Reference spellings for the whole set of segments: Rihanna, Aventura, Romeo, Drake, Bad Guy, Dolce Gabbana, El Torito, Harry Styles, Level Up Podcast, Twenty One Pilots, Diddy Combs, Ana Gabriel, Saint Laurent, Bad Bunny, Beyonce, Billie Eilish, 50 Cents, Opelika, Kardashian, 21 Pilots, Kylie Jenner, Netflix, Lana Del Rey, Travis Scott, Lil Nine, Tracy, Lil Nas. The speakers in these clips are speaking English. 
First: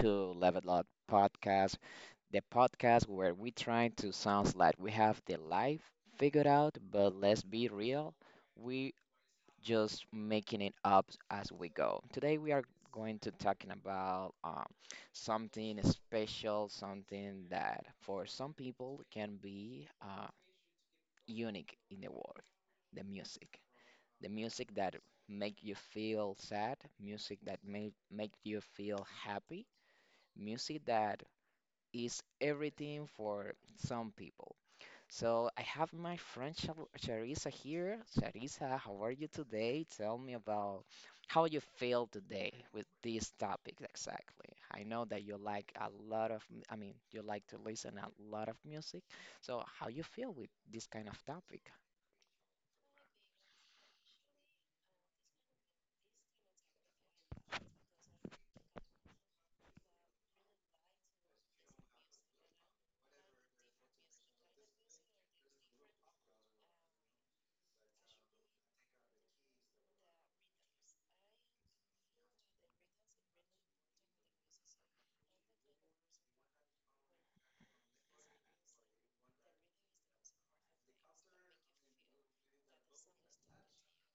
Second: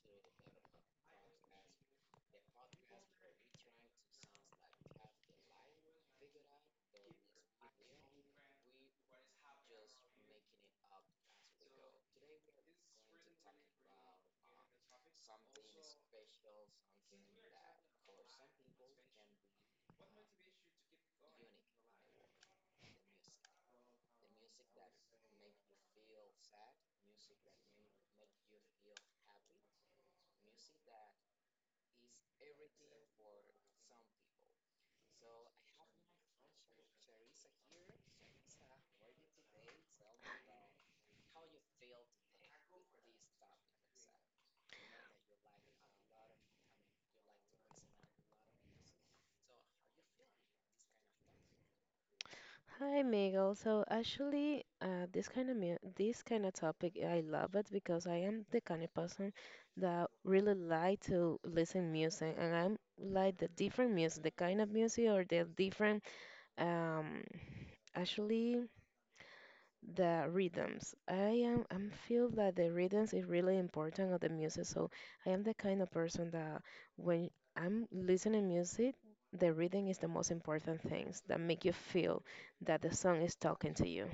to Level Up Podcast, the podcast where we try to sound like we have the life figured out, but let's be real, we just making it up as we go. Today we are going to talking about something special, something that for some people can be unique in the world, the music. The music that make you feel sad, music that make you feel happy, music that is everything for some people. So I have my friend Sharissa here. Sharissa, how are you today? Tell me about how you feel today with this topic exactly. I know that you like a lot of, I mean, you like to listen a lot of music. So how you feel with this kind of topic? Hi, Miguel. So actually, this kind of topic, I love it because I am the kind of person that really like to listen music, and I'm like the different music, the kind of music or the different um actually. The rhythms. I feel that the rhythms is really important of the music. So I am the kind of person that when I'm listening music, the rhythm is the most important things that make you feel that the song is talking to you.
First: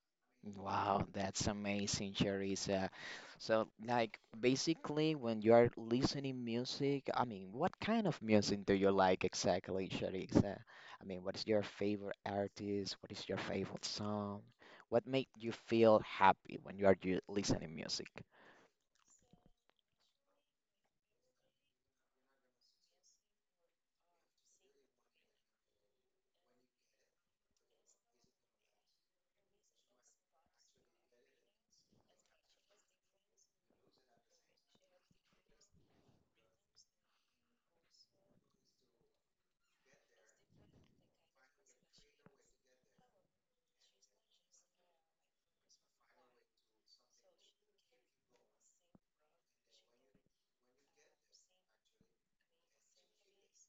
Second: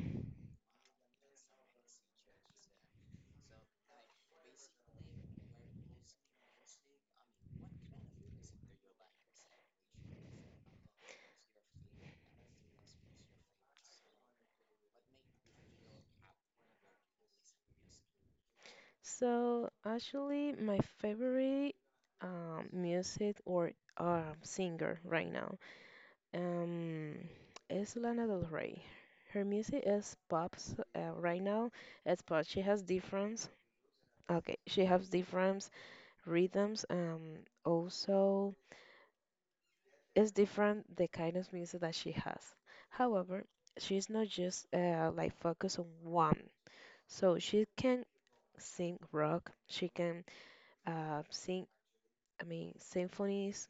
Wow, that's amazing, Charissa. So, like, basically, when you are listening music, I mean, what kind of music do you like exactly, Charissa? I mean, what is your favorite artist? What is your favorite song? What make you feel happy when you are listening music? So actually, my favorite music or singer right now, um, is Lana Del Rey. Her music is right now. It's pop. She has different. Okay, she has different rhythms. Also, it's different the kind of music that she has. However, she's not just like focused on one. So she can sing rock. She can sing, I mean, symphonies,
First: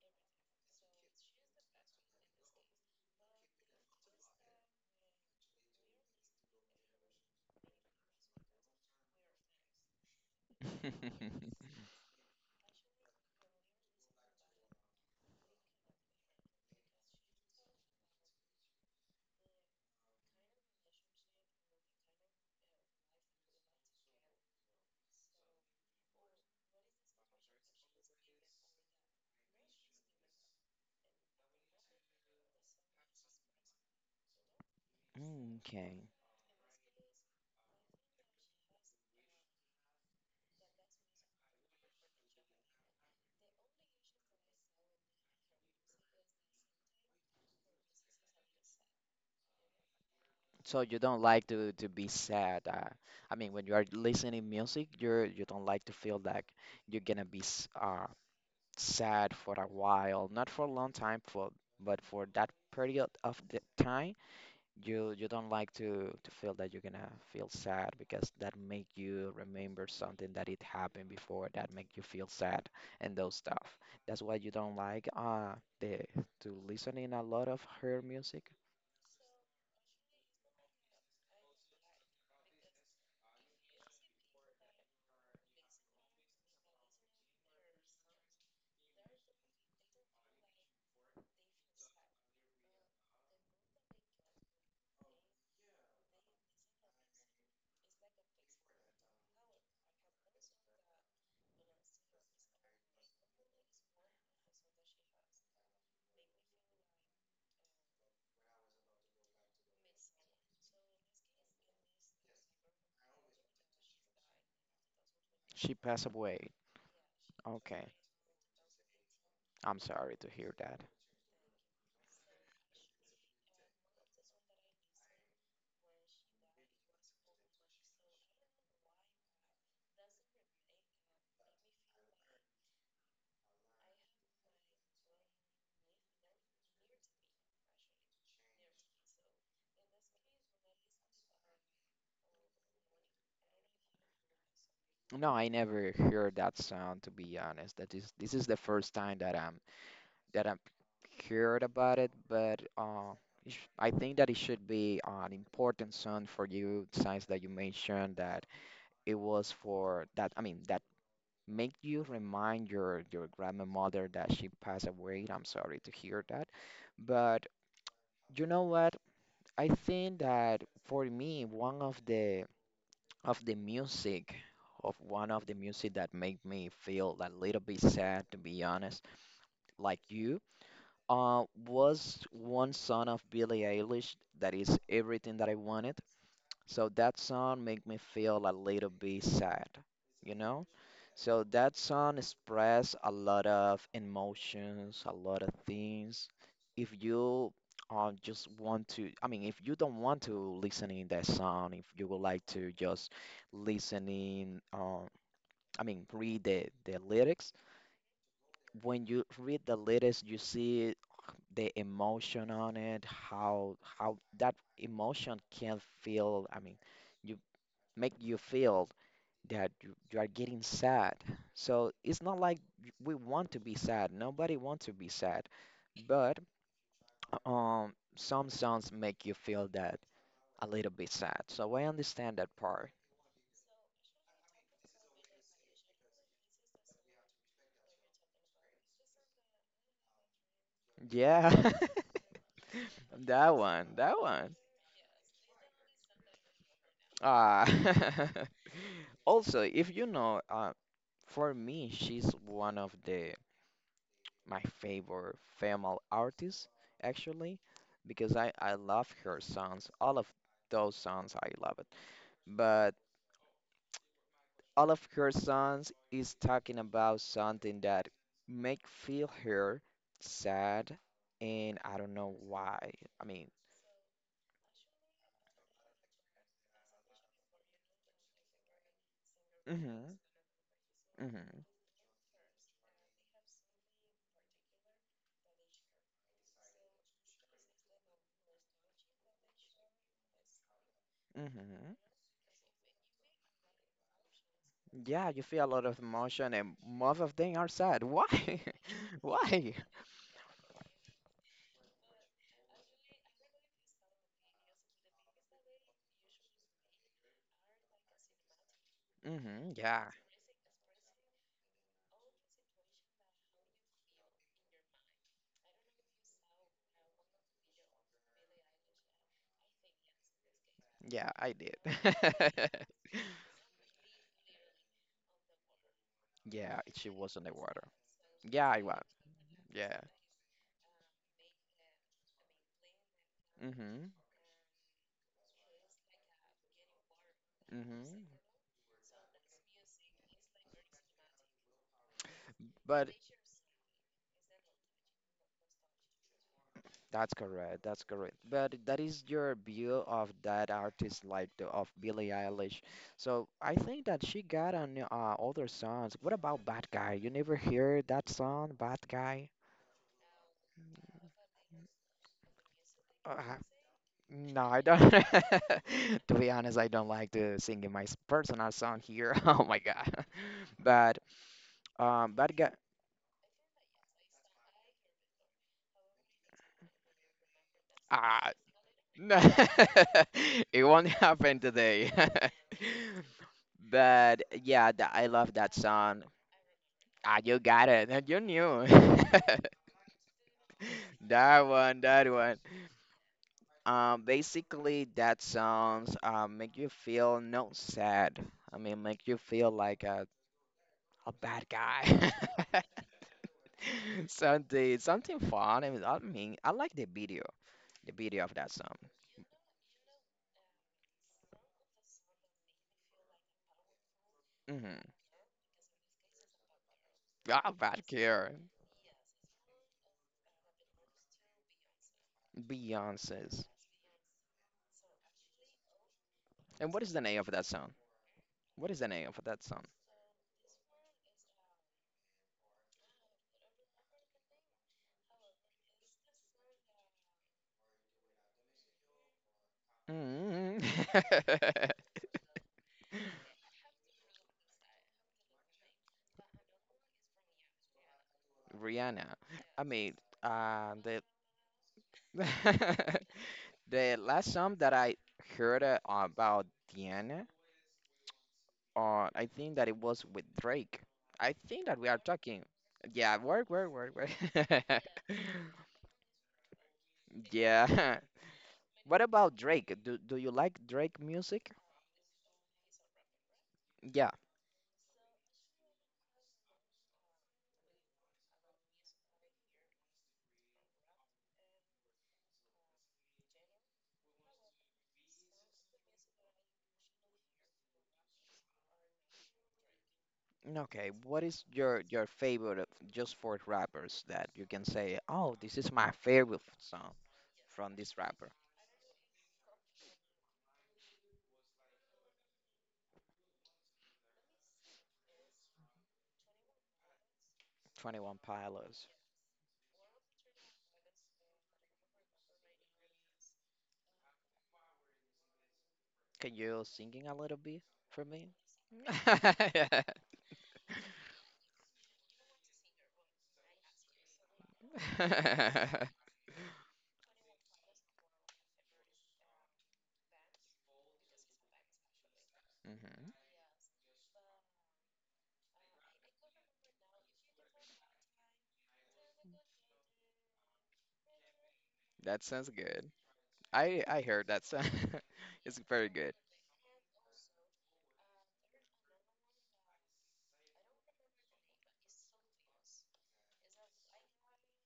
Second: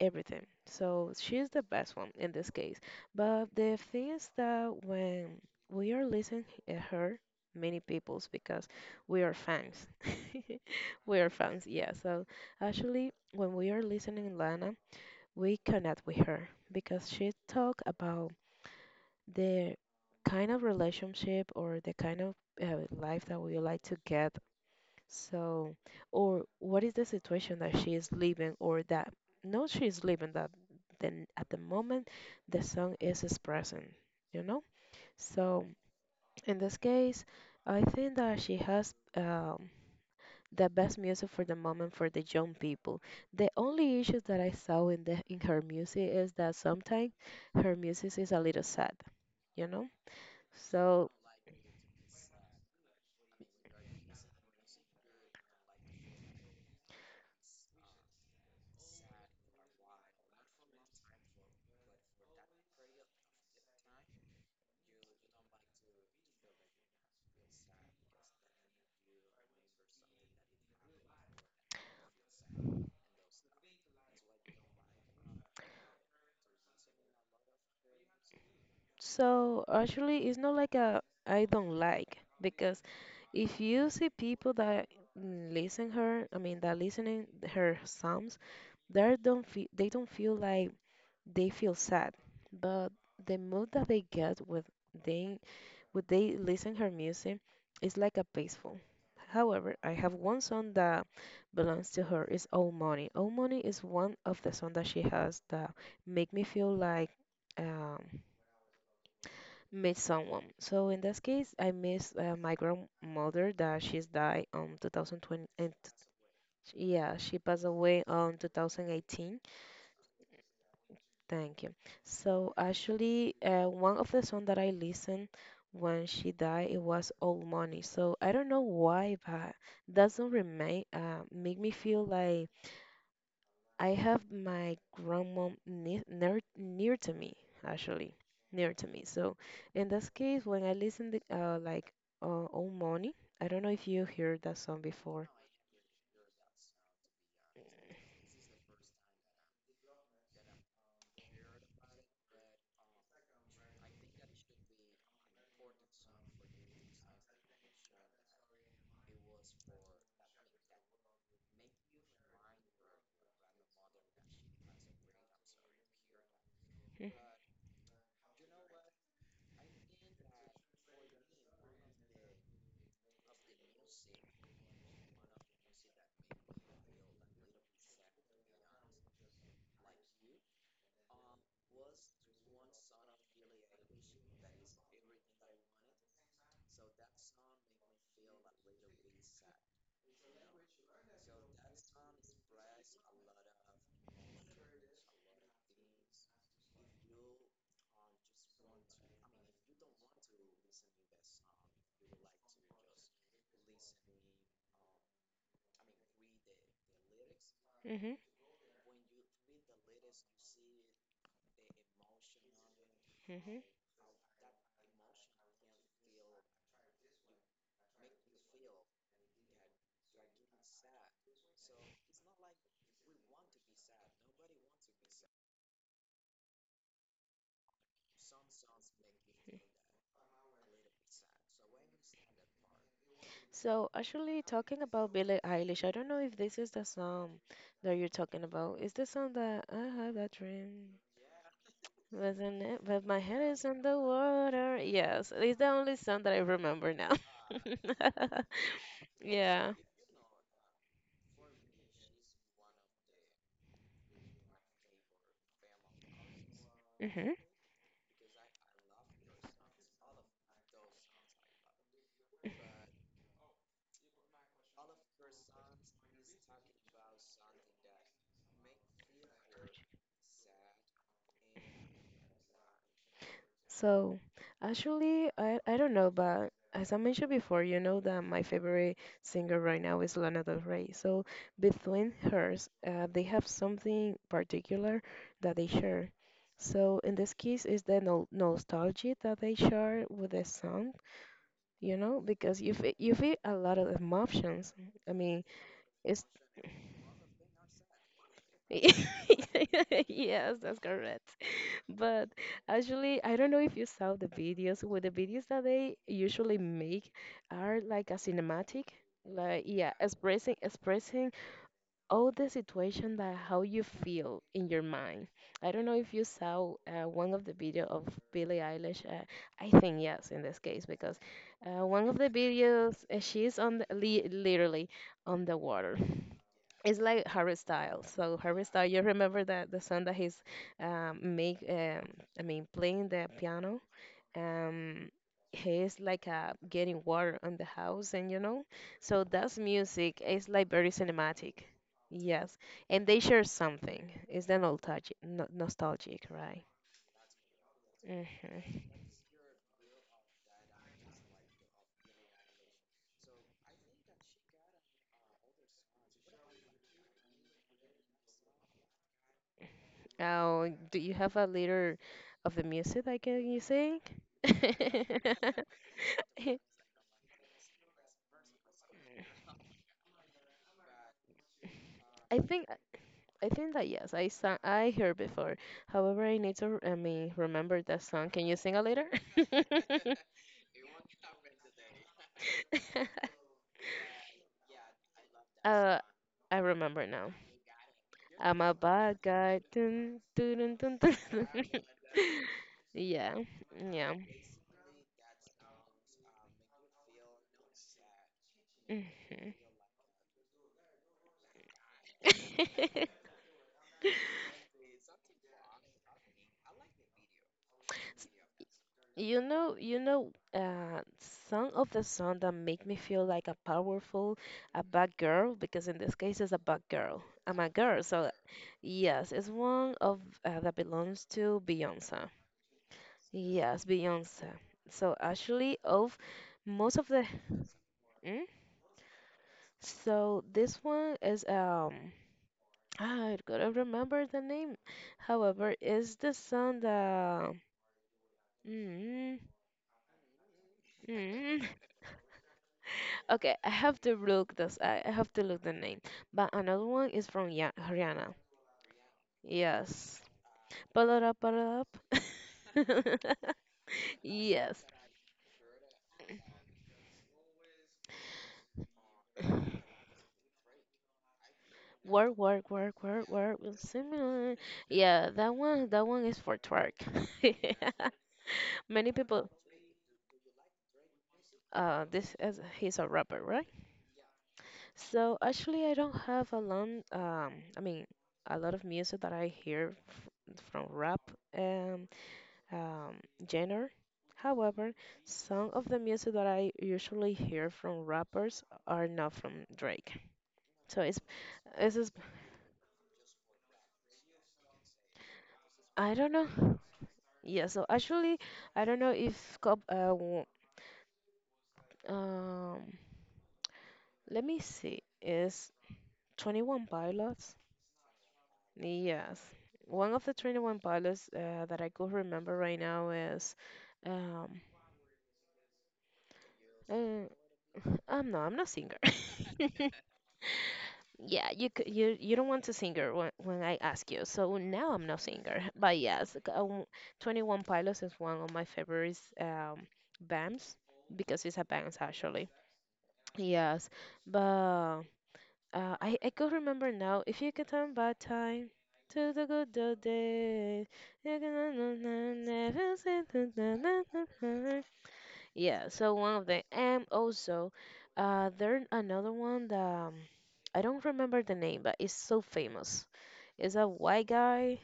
everything. So she's the best one in this case. But the thing is that when we are listening at her, many people's because we are fans. We are fans, yeah. So actually, when we are listening Lana, we connect with her because she talk about the kind of relationship or the kind of life that we would like to get so, or what is the situation that she is living or that no she is living that then at the moment the song is expressing, you know? So Okay. in this case, I think that she has the best music for the moment for the young people. The only issues that I saw in the in her music is that sometimes her music is a little sad, you know? So you So don't like to be sad. I mean, when you are listening music, you don't like to feel like you're gonna be sad for a while, not for a long time, for but for that period of the time, you don't like to feel that you're gonna feel sad because that make you remember something that it happened before that make you feel sad and those stuff. That's why you don't like the to listening a lot of her music. so actually it's not like a I don't like because if you see people that listen her I mean that listening her psalms, they don't feel like they feel sad, but the mood that they get they with they listen her music is like a peaceful. However, I have one song that belongs to her. Is Old Money. Old Money is one of the songs that she has that make me feel like, um miss someone. So in this case, I miss my grandmother that she's died on 2020, and She passed away. yeah, she passed Okay, away on 2018. I'm sorry to hear that. Thank you. So actually, one of the songs that I listened when she died, it was Old Money. So I don't know why, but doesn't remain make me feel like I have my grandma near to me, actually near to me. So in this case, when I listen to like "Oh Money," I don't know if you heard that song before. No, I never heard that sound to be honest. That is This is the first time that I've heard about it, but I think that it should be an important song for you, since that you mentioned that it was for that. I mean, that make you remind your grandmother that she passed away. I'm sorry to hear that, but you know what? I think that for me, one of the music. Of one of the music that make me feel a little bit sad, to be honest, like you, was one song of Billie Eilish that is everything that I wanted. So that song made me feel a little bit sad, you know? So that song expressed a lot of emotions, a lot of things. If you just want to, I mean, if you don't want to listen in that song, if you would like to just listen in, I mean, read the lyrics, Mm-hmm. when you read the lyrics, you see the emotion on it, Hmm. how that emotion can feel. I mean, you make you feel that you are getting sad. So it's not like we want to be sad. Nobody wants to be sad, but some songs make you feel that a little bit sad. So I understand that part. So actually, talking about Billie Eilish, I don't know if this is the song that you're talking about. Is the song that I have that dream? Yeah, Wasn't it? But my head that is on one, the that one. water. Yes, it's the only song that I remember now. Ah. Also, Yeah. if you know, for me, she's one of the my favorite female artist Mm-hmm. actually because I love her songs. All of those songs I love it. But all of her songs is talking about something that make feel her sad and I don't know why. I mean, So actually, I don't know, but as I mentioned before, you know that my favorite singer right now is mhm, Lana Del Rey. So, mhm, between hers, they have something particular that they share. So, in this case, is the no nostalgia that they share with the song, mhm. you know, because you feel a lot of emotions. I Yeah, you mean, feel a lot of it's emotion and most of them are sad. Why? Why? yes, that's correct. But actually, I don't know if you saw the videos. Well, the videos that they usually make are like a cinematic, like Mhm, yeah, yeah. Expressing all the situation that how you feel in your mind. I don't know if you saw one of the video of Billie Eilish. I think yes, in this case, because Yeah, I did. One of the videos she's on the, li literally on the water. Yeah, It's she like was in the Harry water. Styles. So Harry Yeah, I Styles, you was. remember that the Yeah. song that he's, um, make, um, I mean, playing the piano. Mm-hmm. Um, he's like getting water on the house, Mm-hmm. and you know, so that's music. It's like very cinematic. Yes, and But they share something. It's the nostalgic, no nostalgic, right? that's correct. That's correct. But Mm-hmm. that is your view of that artist, like of Billie Eilish. So I think that she got on other songs. What about Bad Guy? You never hear that song, Bad Guy? Oh, do you have a little of the music that can Uh, you sing? no, I don't. To be honest, I don't like to sing in my personal song here. Oh my God. But I Bad think Guy. I think that yes, I sang, I heard before. However, I need to, I mean, remember that song. Can Ah, you sing it later? no. It won't happen today. But yeah, I love that Uh, song. I remember now. You got it. You I'm a knew. bad guy. Dun, dun, dun, dun, dun, dun. That one, that one. Yeah, yeah. Basically, that songs make you feel not sad. I mean, make you Mhm. feel like a bad guy. Something, something fun. I mean, I like the video of that song. You know, some of the song that make me feel like a powerful, a Mm-hmm. bad girl, because in this case it's a bad girl. I'm a girl, Bad so care. yes, it's one of that belongs to Beyonce. Beyonce's. Yes, Beyonce. So actually, of And most what of is the the, name of that song? mm? What is the name of that song? So this one is, I gotta remember the name. However, is the song that. Mm, Mm. mm. Okay, I have to look this. I have to look the name. But another one is from Ya Rihanna. Rihanna. I mean, Yes. Pull the it up, pull it up. the last song Yes. that I heard about Diana, I think that it was with Drake. I think that we are Work, talking. work, work, work, Yeah, work, work, with work, work, Similar. work. Yeah, that one. That one is for twerk. Yeah. Many What people. about Drake? Do you like Drake music? This is he's a rapper, right? Yeah. So actually, I don't have a long. I mean, a lot of music that I hear from rap. Um, um, genre. However, some of the music that I usually hear from rappers are not from Drake. So Okay. What is it's your just- your favorite just for rappers that you can say, "Oh, this is my I don't favorite know. song Yeah, so from this actually, rapper, I don't know if cop um let me see is 21 Pilots. 21 Pilots." Yes. One of the 21 Pilots that I could remember right now is um Can you uh, singing a little bit for I'm no, me? I'm not singer. hmm Yeah, you you don't want to singer when I ask you. So now I'm not singer, but yes, 21 Pilots is one of my favorites bands because it's a band actually. Yes, but I could remember now. If you could turn back time to the good old days, you That can sounds good. never I heard that say sound. It's yeah, very so good. one of them, and also, there another one that I don't remember the name, but it's so famous. It's a white guy.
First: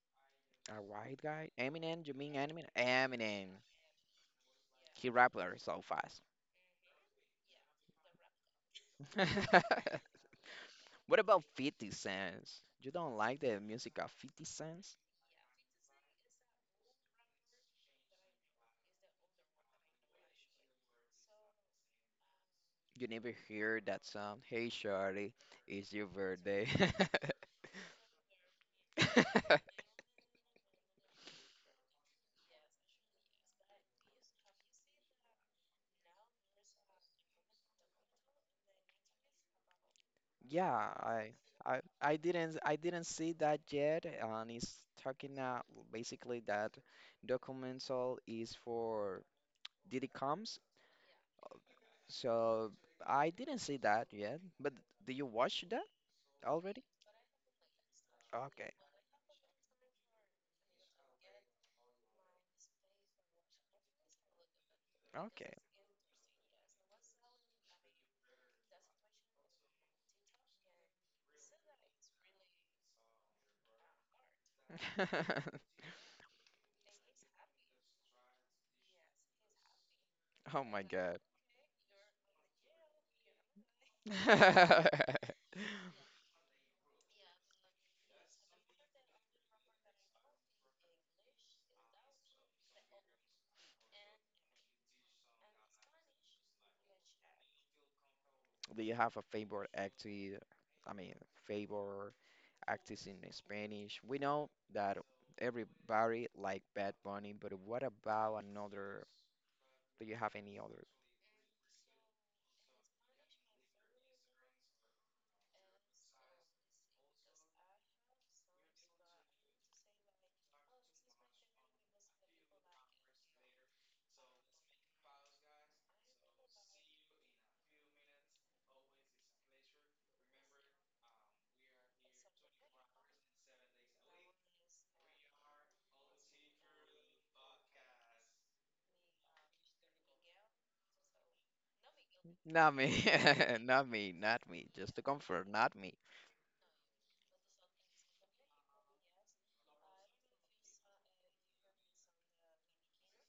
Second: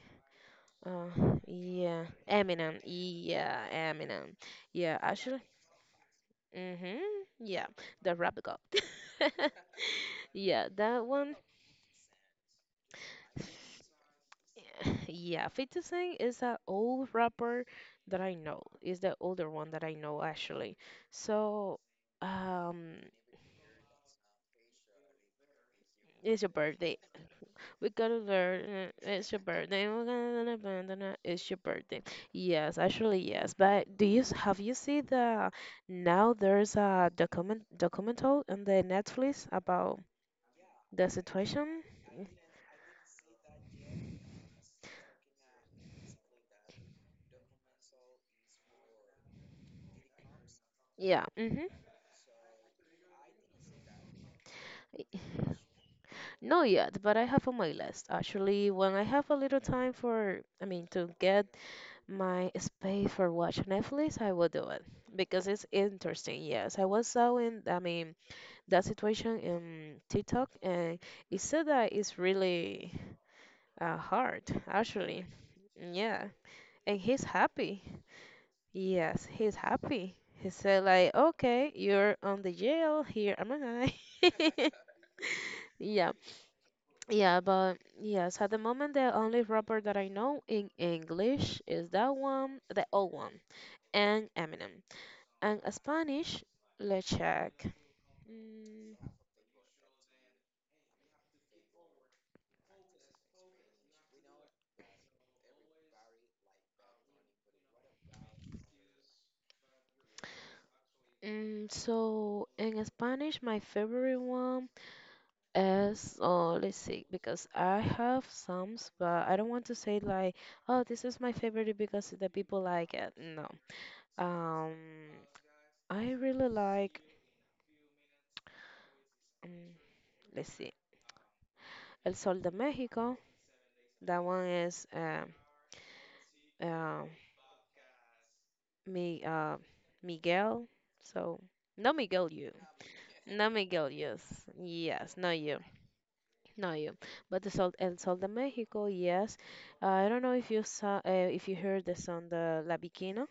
A Uh, white guy, yeah, Eminem, you mean Eminem? Eminem. Eminem. Yeah, Eminem. Yeah, He actually. rapper so fast. Mhm. Yeah, the rap god. Yeah, that What one. about 50 Cents? You don't like the music of 50 Cents? Yeah, 50 Cent is an old rapper that I know. Is the older one that I know actually. So, um, You never hear that song, Hey Shorty, it's your it's your birthday. birthday. We gotta learn. It's your birthday. We're gonna abandon it. It's your birthday. Yes, actually yes. But have you seen the now there's a documental on the Netflix about Yeah, the situation? I didn't see that yet, and it's talking basically that documental is for Diddy Combs, Yeah. Mm-hmm. so I didn't see that yet. But do you watch that Not already? yet, but I have on my list. Actually, Okay, when I have a little time for, I mean, to get my space for watch Netflix, I will do it because it's interesting. Yes, I was so in, I mean, that situation in TikTok, and he said that it's really hard, okay. actually. Yeah, and he's happy. Yes, he's happy. He Oh my said like, God. okay, you're on the jail. Here am I. Yeah, yeah, but yes, at the moment the only rapper that I know in English is that one, the old one, and Eminem. And Spanish, let's check. Do you Mm, have a favorite actor? I mean, favorite actors in Spanish? We know that everybody like Bad Bunny, but what about another do you have any others? mm, so in Spanish, my favorite one, as oh, let's see, because I have some, but I don't want to say like, oh, this is my favorite because the people like it. No. Um, I really like. Um, let's see, El Sol de México. That one is, uh, Mi, uh, Miguel. So no Miguel, you. Not me. No Miguel, Not me. yes, Not me. Just to yes, no confirm, you, not me. no you. But the Sol, El Sol de México, yes. I don't know if you saw, if you heard the song, the La Bikina.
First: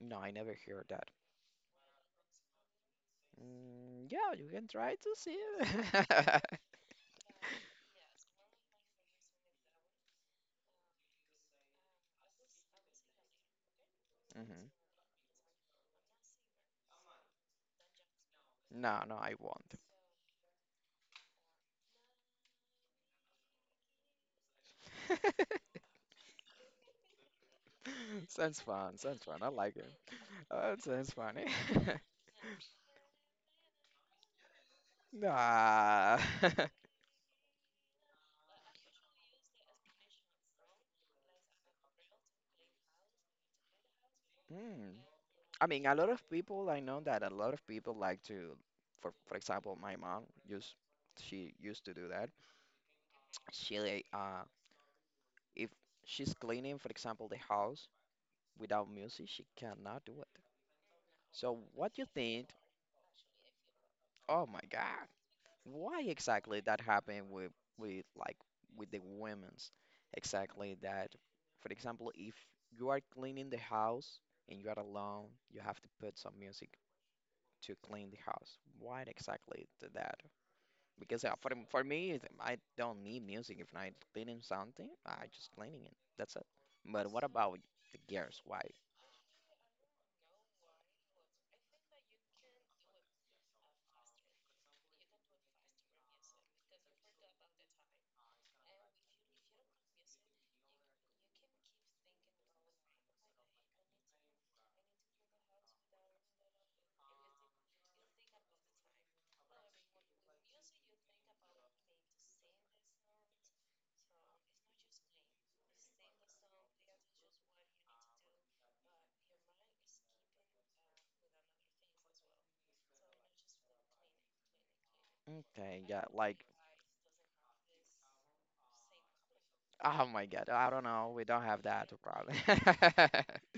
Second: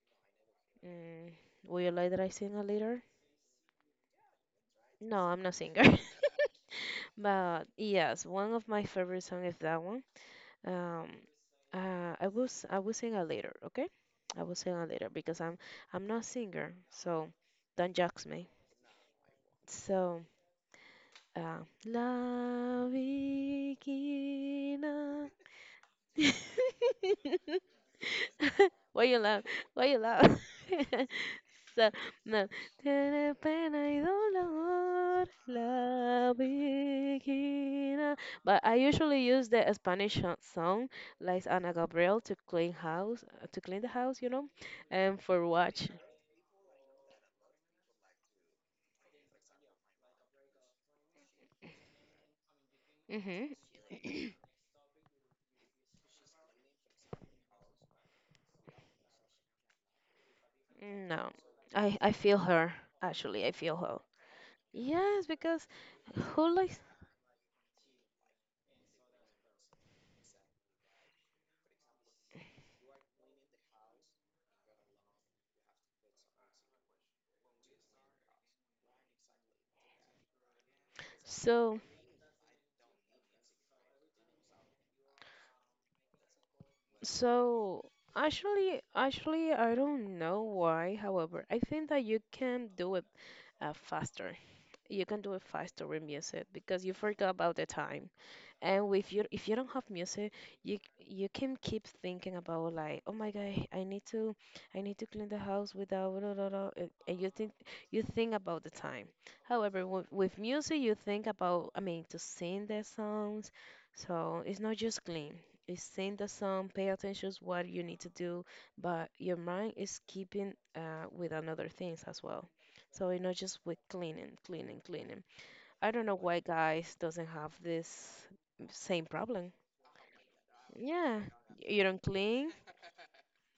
No, I never heard that. Mm, would you like that I sing a later? Yeah, you can try to No, see. I'm not singer. But yes, one of my favorite songs is that one. Um, I will sing a later, okay? I will hmm sing a later because I'm not singer, so don't judge me. No, no, I won't. So, uh, La Bikina. Sounds fun. Why you Sounds fun. laugh? I like Why it. you laugh? Oh, it sounds funny. Sea, no. Tiene pena y dolor Nah. la virgina. But I usually use the Spanish song, like Ana Gabriel, to clean house, to clean the house, you know, Hmm. and for I mean, watch. a lot of people, I know that a lot of people like to, for example, she used to do that. Mhm. She, like, if she's cleaning, for example, the house, without music, she cannot do it. No, So what you I feel think? her. Actually, I feel her. Oh my God, Yes, because why who exactly that likes happened with like with the women's? Exactly that. For example, if you are cleaning the house and you are alone, you have to put some music to clean the house. Why exactly that? Because for so for me, I don't need music. If I'm cleaning something, I just cleaning it. That's it. But what about so the girls? Why? actually I don't know why. However, I think that you can do it faster. You can do a five-story music because you forgot about the time. And with you if you don't have music, you can keep thinking about like, oh my God, I need to clean the house without blah, blah, blah," and you think about the time. However, with music, you think about to sing the songs, so it's not just clean. It's sing the song, pay attention to what you need to do, but your mind is keeping with another things as well. So it's not just with cleaning, cleaning. Okay, I yeah, don't know why like. guys doesn't have this same problem. Oh my God, I don't know. Yeah. We don't have You that don't problem. clean?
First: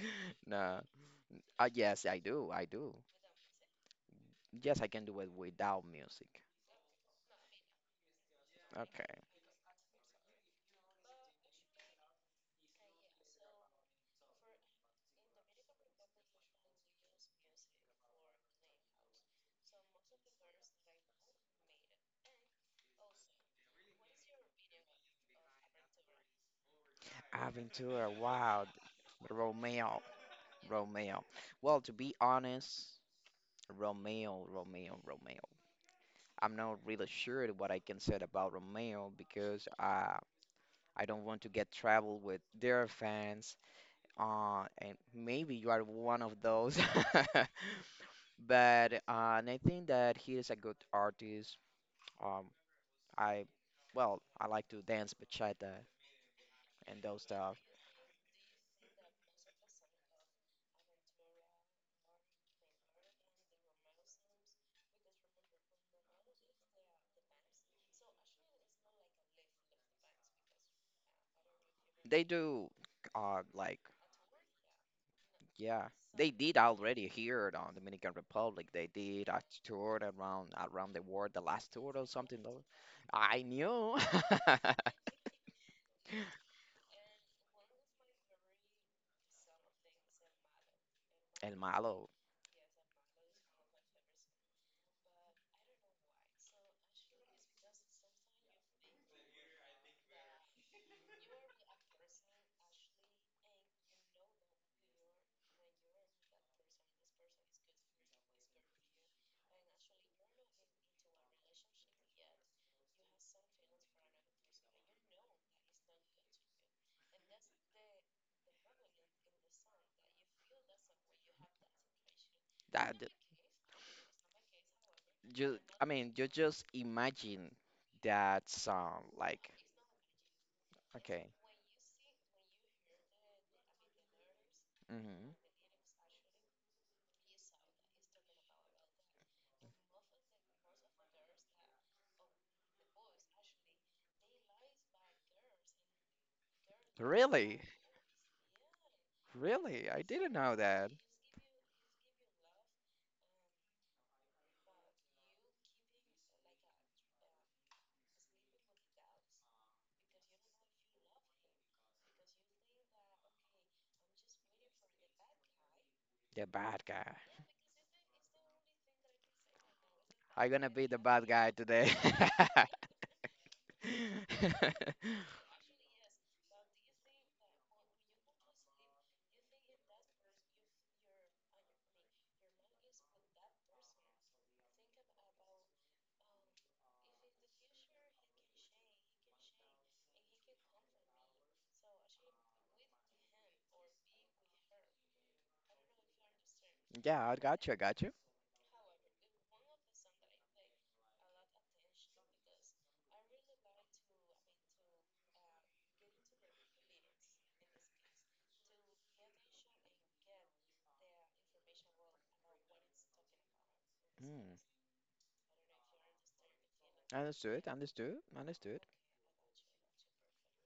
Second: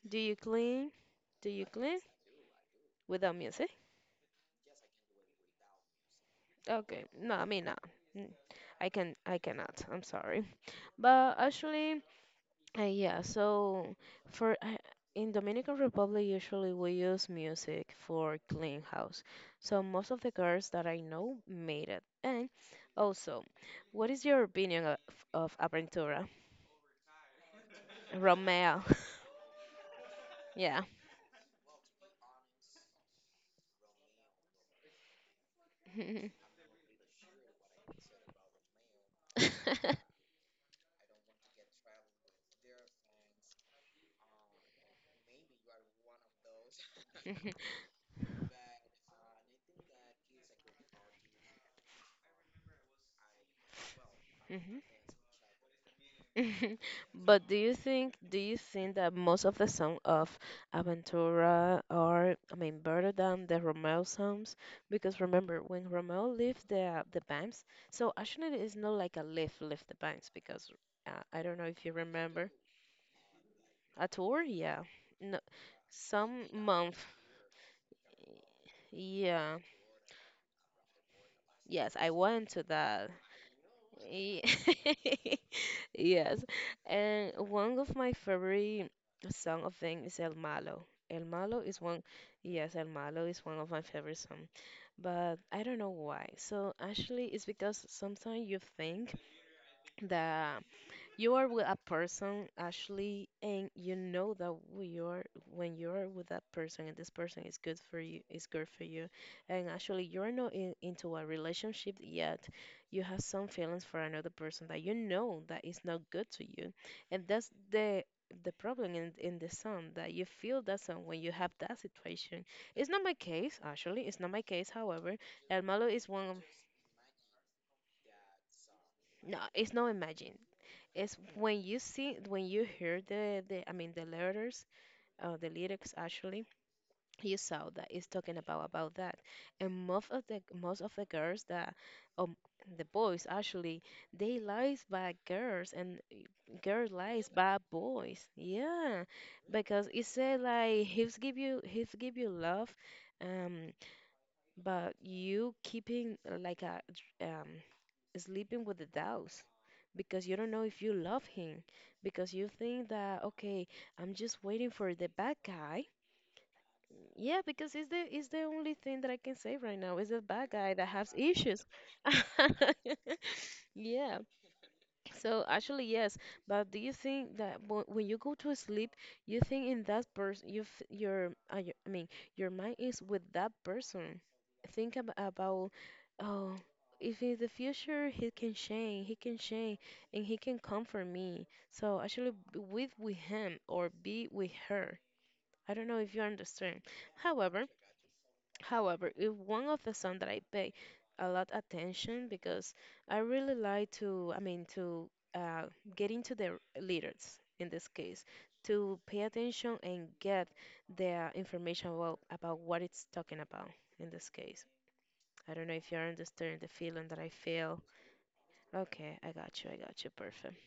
Do you No. clean? Do you clean Yes, I do. I do. without music? Yes, I can do it without music. Okay. No, I mean no. Mm, I Okay. can I cannot. I'm sorry. But actually, yeah, so for in Dominican Republic usually we use music for clean house. So most of the girls that I know made it. And also, what is your opinion of Aventura? Aventura, wow. Romeo. Romeo, Yeah. Romeo. Well, to be honest, Romeo, Romeo, Romeo. I'm not really sure what I can say about Romeo because I don't want to get trouble with their fans. And maybe you are one of those. Mhm, But and I think that he is a good artist. Um, I well, I like mhm, to dance bachata mhm. and those But stuff. Do you think that most of the songs of Aventura are better than the Romeo songs? Because remember when Romeo left the bands, so actually it's not like a leave left the bands because I don't know if you They remember do like a tour, yeah, no, Yeah, they some did month, already here on Dominican Republic. They did a yeah, tour around the world, the last tour yes, or I something went though. to that. I knew. Ye- Yes. And one of my favorite song of them is El Malo. El El Malo is one, Malo. yes, El Malo is one of my favorite song. But I don't know why. So actually, it's because sometimes you think that you are with a person, Ashley, and you know that we are when you are with that person, and this person is good for you, and actually you're not in, into a relationship yet. You have some feelings for another person that you know that is not good to you, and that's the problem in the sun that you feel that sun when you have that situation. It's That not my case, actually. It's not my case. However, you, El I Malo is mean, one you of just imagine that sound no. like It's not imagine. It's okay. when you see when you hear the the letters Hmm. The lyrics actually you saw that it's talking about that and most of the girls that um the boys actually they lies by girls and girls lies by Really? boys, yeah, because Really? I it didn't said know like that. He's give you love, um but you keeping like a sleeping with the doubts because you don't know if you love him because you think that okay, I'm just waiting for the bad guy. The bad guy. Yeah, because it's the only thing that I can say right now is the bad I'm gonna guy be that the has bad guy issues. today. Yeah, so actually, yes, but do you think that when you go to sleep, you think in that person, you f your, your mind is with that person. Think ab about, oh, if in the future he can change, and he can comfort me. So actually, with him or be with her. I don't know if you understand. Yeah, I However, got you. I got you. However, if one of the songs that I pay a lot attention because I really like to, to get into the lyrics in this case, to pay attention and get the information about what it's talking about in this Mm. case. I don't know if you understand the feeling that I Understood. feel. Understood. Understood. Okay, I got you, perfect.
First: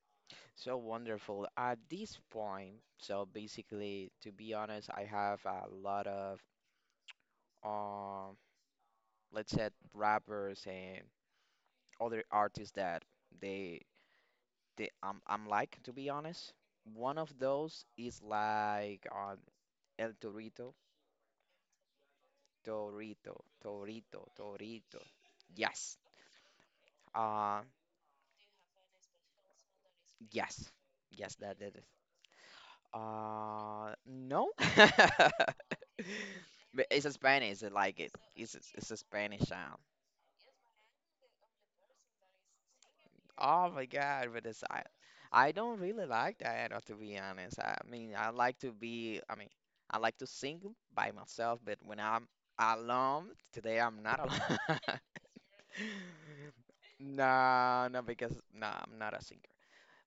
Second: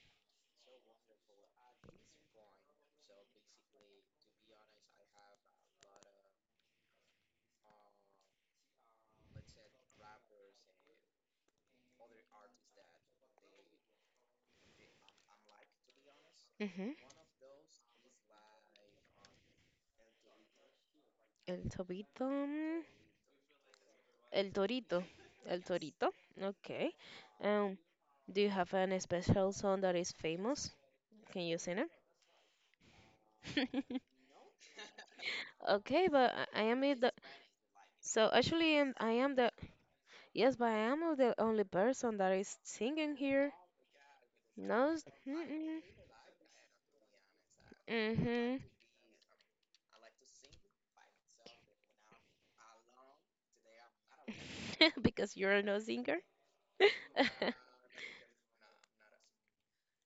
So wonderful. At this point, so basically, to be honest, I have a lot of, um, let's say rappers and other artists that they they I'm like to be honest. hmm One of those is like on El Torito. El Tobito, mm, Torito, Torito, El Torito. Torito, El Yes. Torito, okay. Uh, um, Do you have any special song that is yes. famous? Yes, Can that you that is. sing it? No. Okay, but I am But it it's a the Spanish. I like it. so It's a, actually it's a I am Spanish the sound. yes, but I am the only person that is singing here. Oh my God, but it's I, No, I don't mm-mm, really like that, to be honest. I mean, I like mm-hmm. to be. I mean, I like to sing by myself, but when I'm alone, today I'm not alone. Because you're no singer. No, no, because no, I'm not a singer.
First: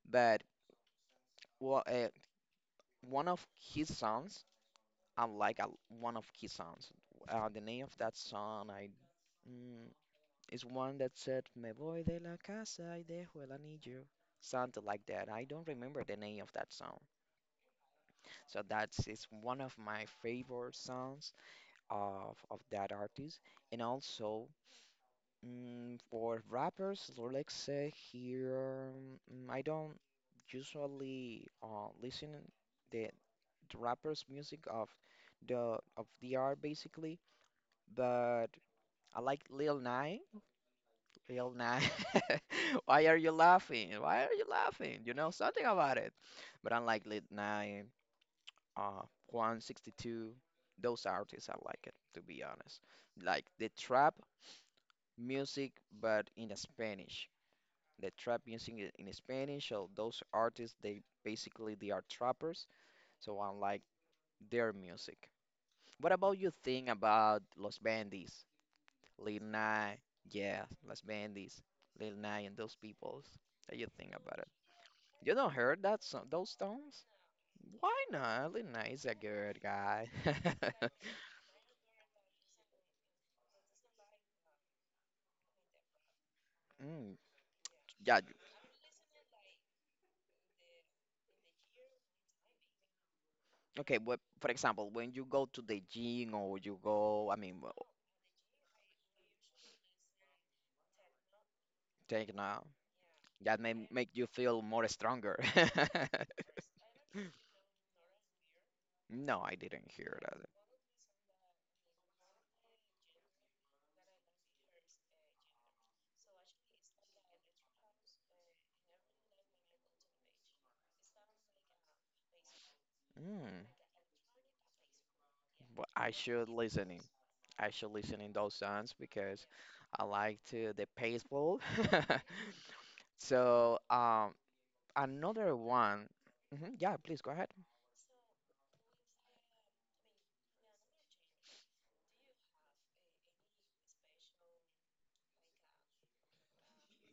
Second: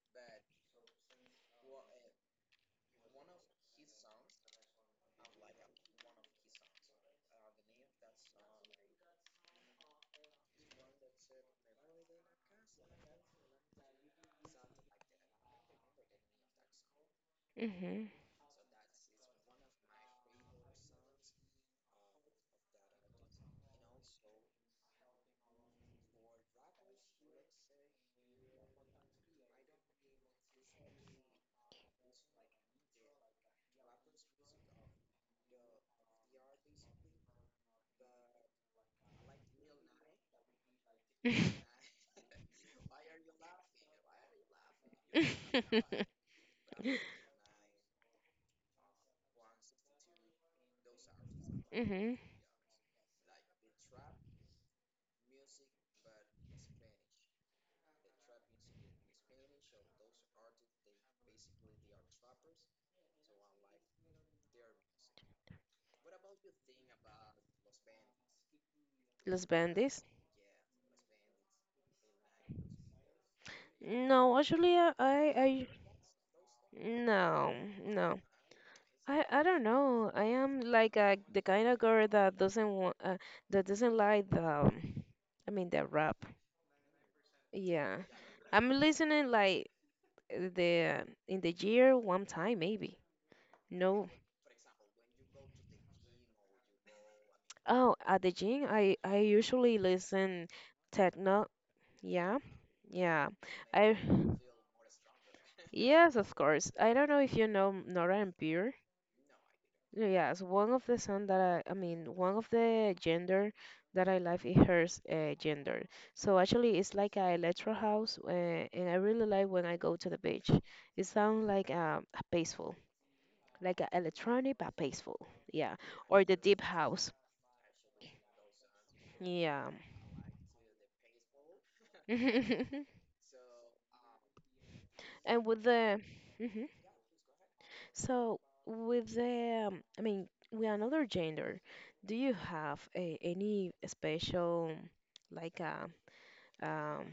But well, one of his songs. I like one of his songs. The name of that song mm, is one that said "Me voy de la casa y dejo el anillo," something like that. I don't remember the name of that song. mm hmm So that's is one of my favorite songs of that artist. And also for rappers, let's say here, I don't usually listen the the rappers music of the art basically, but I like Lil Nine. Lil Nine. Why are you laughing? Why are you laughing? You know something hmm about it. But I like Lil Nine, 162. Those artists I like it to be honest. Like the trap music, but in Spanish. The trap music in Spanish. So those artists, they basically they are trappers. So I like their music. What about you think about Los Bandits, Lil Los Nas, Bandits. yeah, Los Bandits, Lil Nas, and those peoples? What you think No, about it? actually, You don't I- heard that song, those songs? no, Why no. not? Lil Nas is a I good don't guy. know. I am like a, the kind of girl that doesn't want, that doesn't like the, the rap. Mm, Yeah, yeah. you- I'm listening like the in the year one time maybe. Okay. No. Well, for example, when you go to the gym or you go, I mean, well, Oh, at the gym, I usually listen techno. take Yeah, now, yeah. that may I, make you feel more stronger. yes, of course. I don't know if you know Nora and No, I didn't yeah, hear yes, that. one of the son that one of the gender that I like is hers gender. So actually, it's like a electro house, and I really like when I go to the beach. It sounds like a peaceful, Mm. like a electronic but peaceful. Yeah, But I or the should deep listening. house. I should listen in those songs because Yeah, I like to the peaceful. and So another with the, one. hmm Mhm, yeah, please go ahead. so with the, with another gender, do you have a, any special like a um,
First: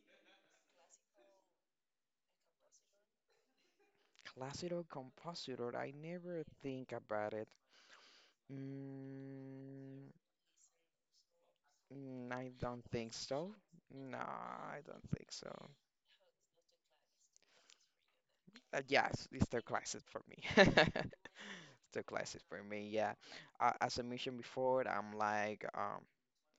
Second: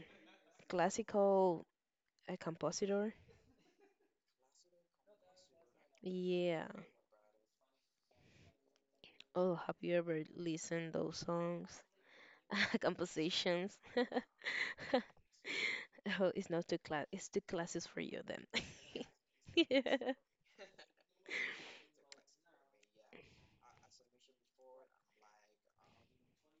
classical compositor. Classical compositor. I never Yeah. think about it. Oh, have you Mm, ever listened those songs, mm, I don't think so. compositions? No, I don't think so. Oh, it's not too class. It's too classes for you then. Yes, it's the classic Yeah. for me. It's the classic for me. Yeah. As I mentioned before, I'm like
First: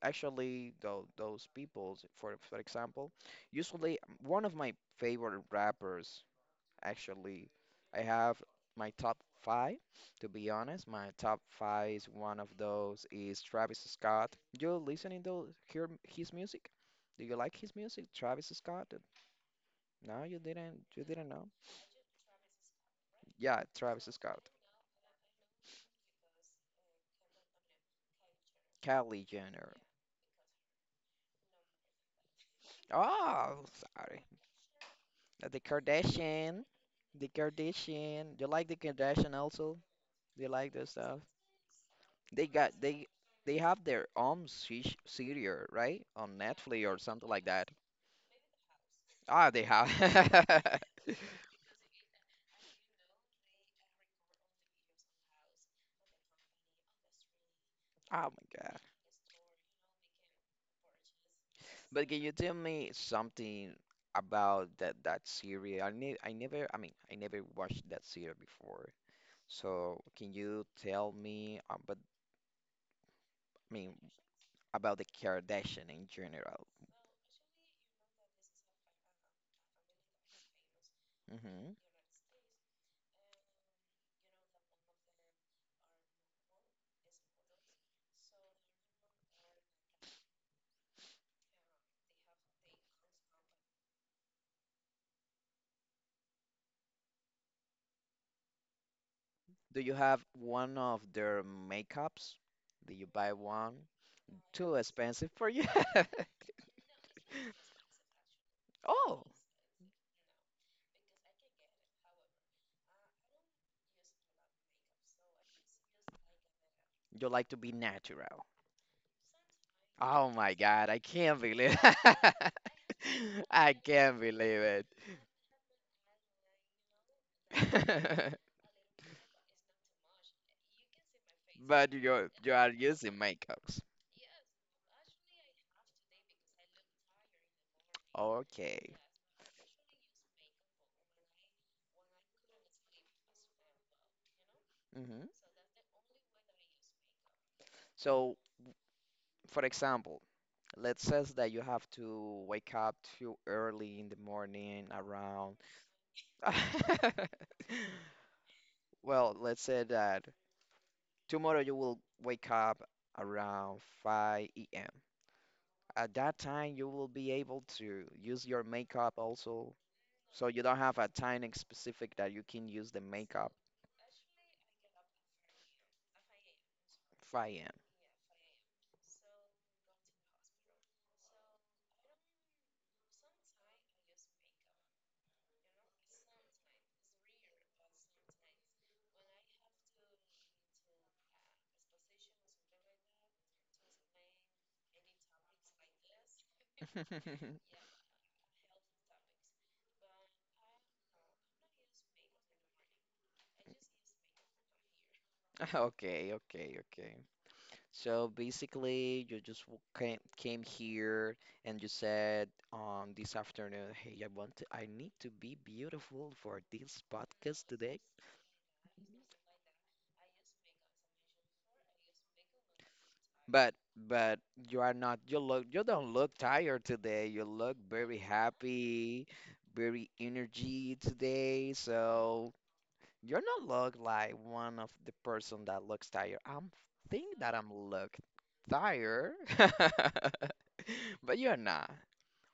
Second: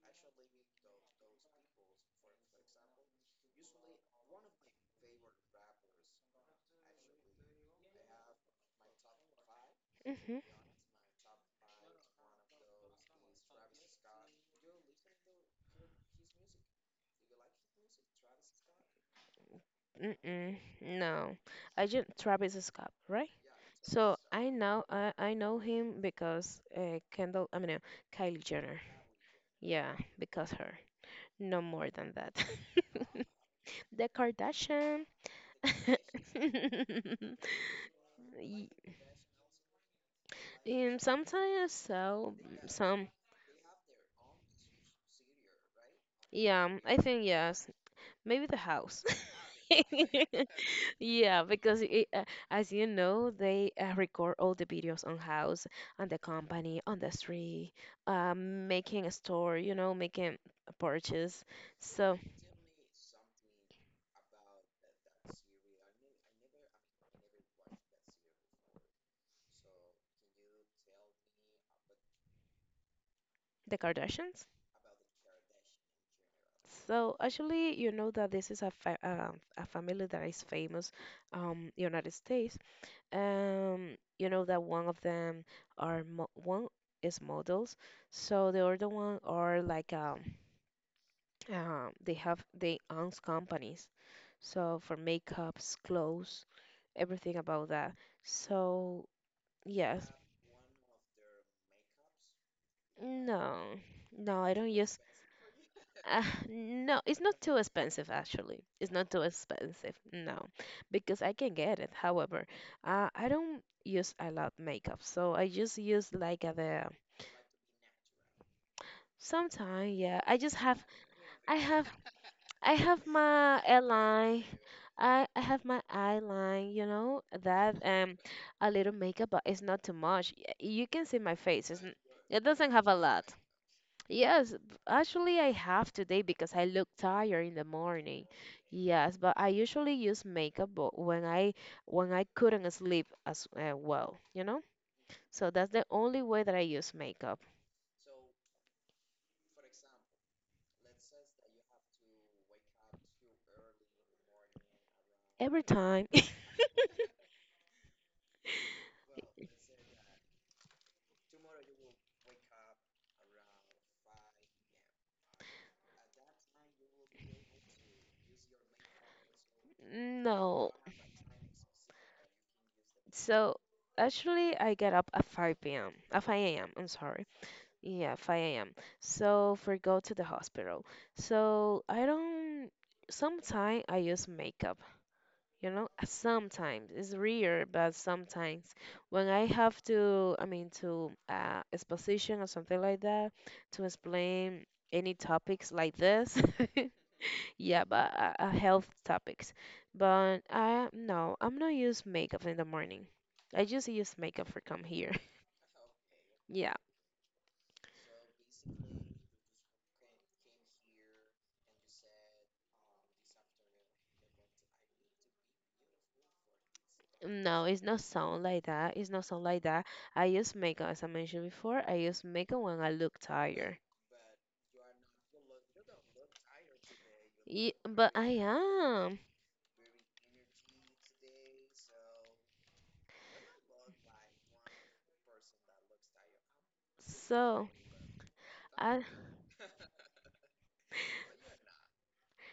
actually those people, for example, usually one of my favorite rappers, actually, I have my top five, to Mm-hmm. be honest. My top five is one of those is Travis Scott. You listening to hear his music? Do you like his music, Travis Scott? No, you Mm-mm. didn't. You didn't No, know? I just Travis Scott, right? Yeah, Travis So I Scott. know I know him because Kendall. Kylie Jenner. Kylie Jenner. Yeah, because her. No more than that. Oh, The sorry. Kardashian. The Kardashian. The Kardashian. You like Y- the Kardashian also? They like that stuff. sometimes so, They got some. they have their own serial, right? On Yeah, Netflix or I think something like that. yes. Maybe the house. Ah, they have. Yeah, because it, as you know, they record all the videos on house, on the company, on the street, Oh my God. making a store, you know, making a purchase. But So can you tell me something about that series? I never, I mean, I never watched that series before. So can you tell me about, I the mean, Kardashians? about the Kardashian in general? So actually, you know that this is a fa a family that is famous Mm-hmm. United States. You know that one of them are mo one is models, so the other one are like they have they own companies, so for makeups, clothes, everything about that. So Do you yes, have one of their makeups? Do you buy no, one? no, I don't Too use. expensive for you? Uh, no, it's not too expensive actually. It's not too Oh, expensive. No, because I can get it. However, I don't use a lot makeup, so I just use like the you like to be natural. sometimes. Yeah, Oh I my just have God, I can't I believe have I have my I can't airline. believe it. I have my eyeline, you know, that a little makeup, but it's not too much. Y- You can see my face. It's, But you it you are doesn't have a using lot. makeups. Yes, actually, I have today because I look tired in the morning. Okay. Yes, but I usually use makeup when I couldn't sleep as well, you know? hmm So that's the only way that I use makeup. So, for example, let's say that you have to wake up too early in the morning around Every time. Well, let's say that tomorrow you will wake up around 5 a.m. At that time, you will be able to use your makeup also. So you No. don't have a time specific that you can use the makeup So actually, I get up at 5 p.m. At 5 a.m. I'm sorry. 5 Yeah, 5 a.m. So for go to the hospital. So I don't. Sometimes I use makeup, you know. Sometimes it's rare, but sometimes when I have to, to exposition or something like that, to explain any topics like this. a.m. Yeah, but health topics. But I no, I'm not use makeup in the morning. I just use makeup for come here. Okay, Yeah. okay, okay. So basically, you just came here and you said this afternoon, hey, I want to, I need to be beautiful for this No, podcast it's today. not sound like that. It's not sound like that. I use makeup, as I mentioned before. I use makeup when I look But tired. but you are not you look you don't look tired today. You Ye- look but very I am. happy, very energy today. So you're not look like one of the person that looks tired. I'm think that So, I'm look I, tired. But you're not.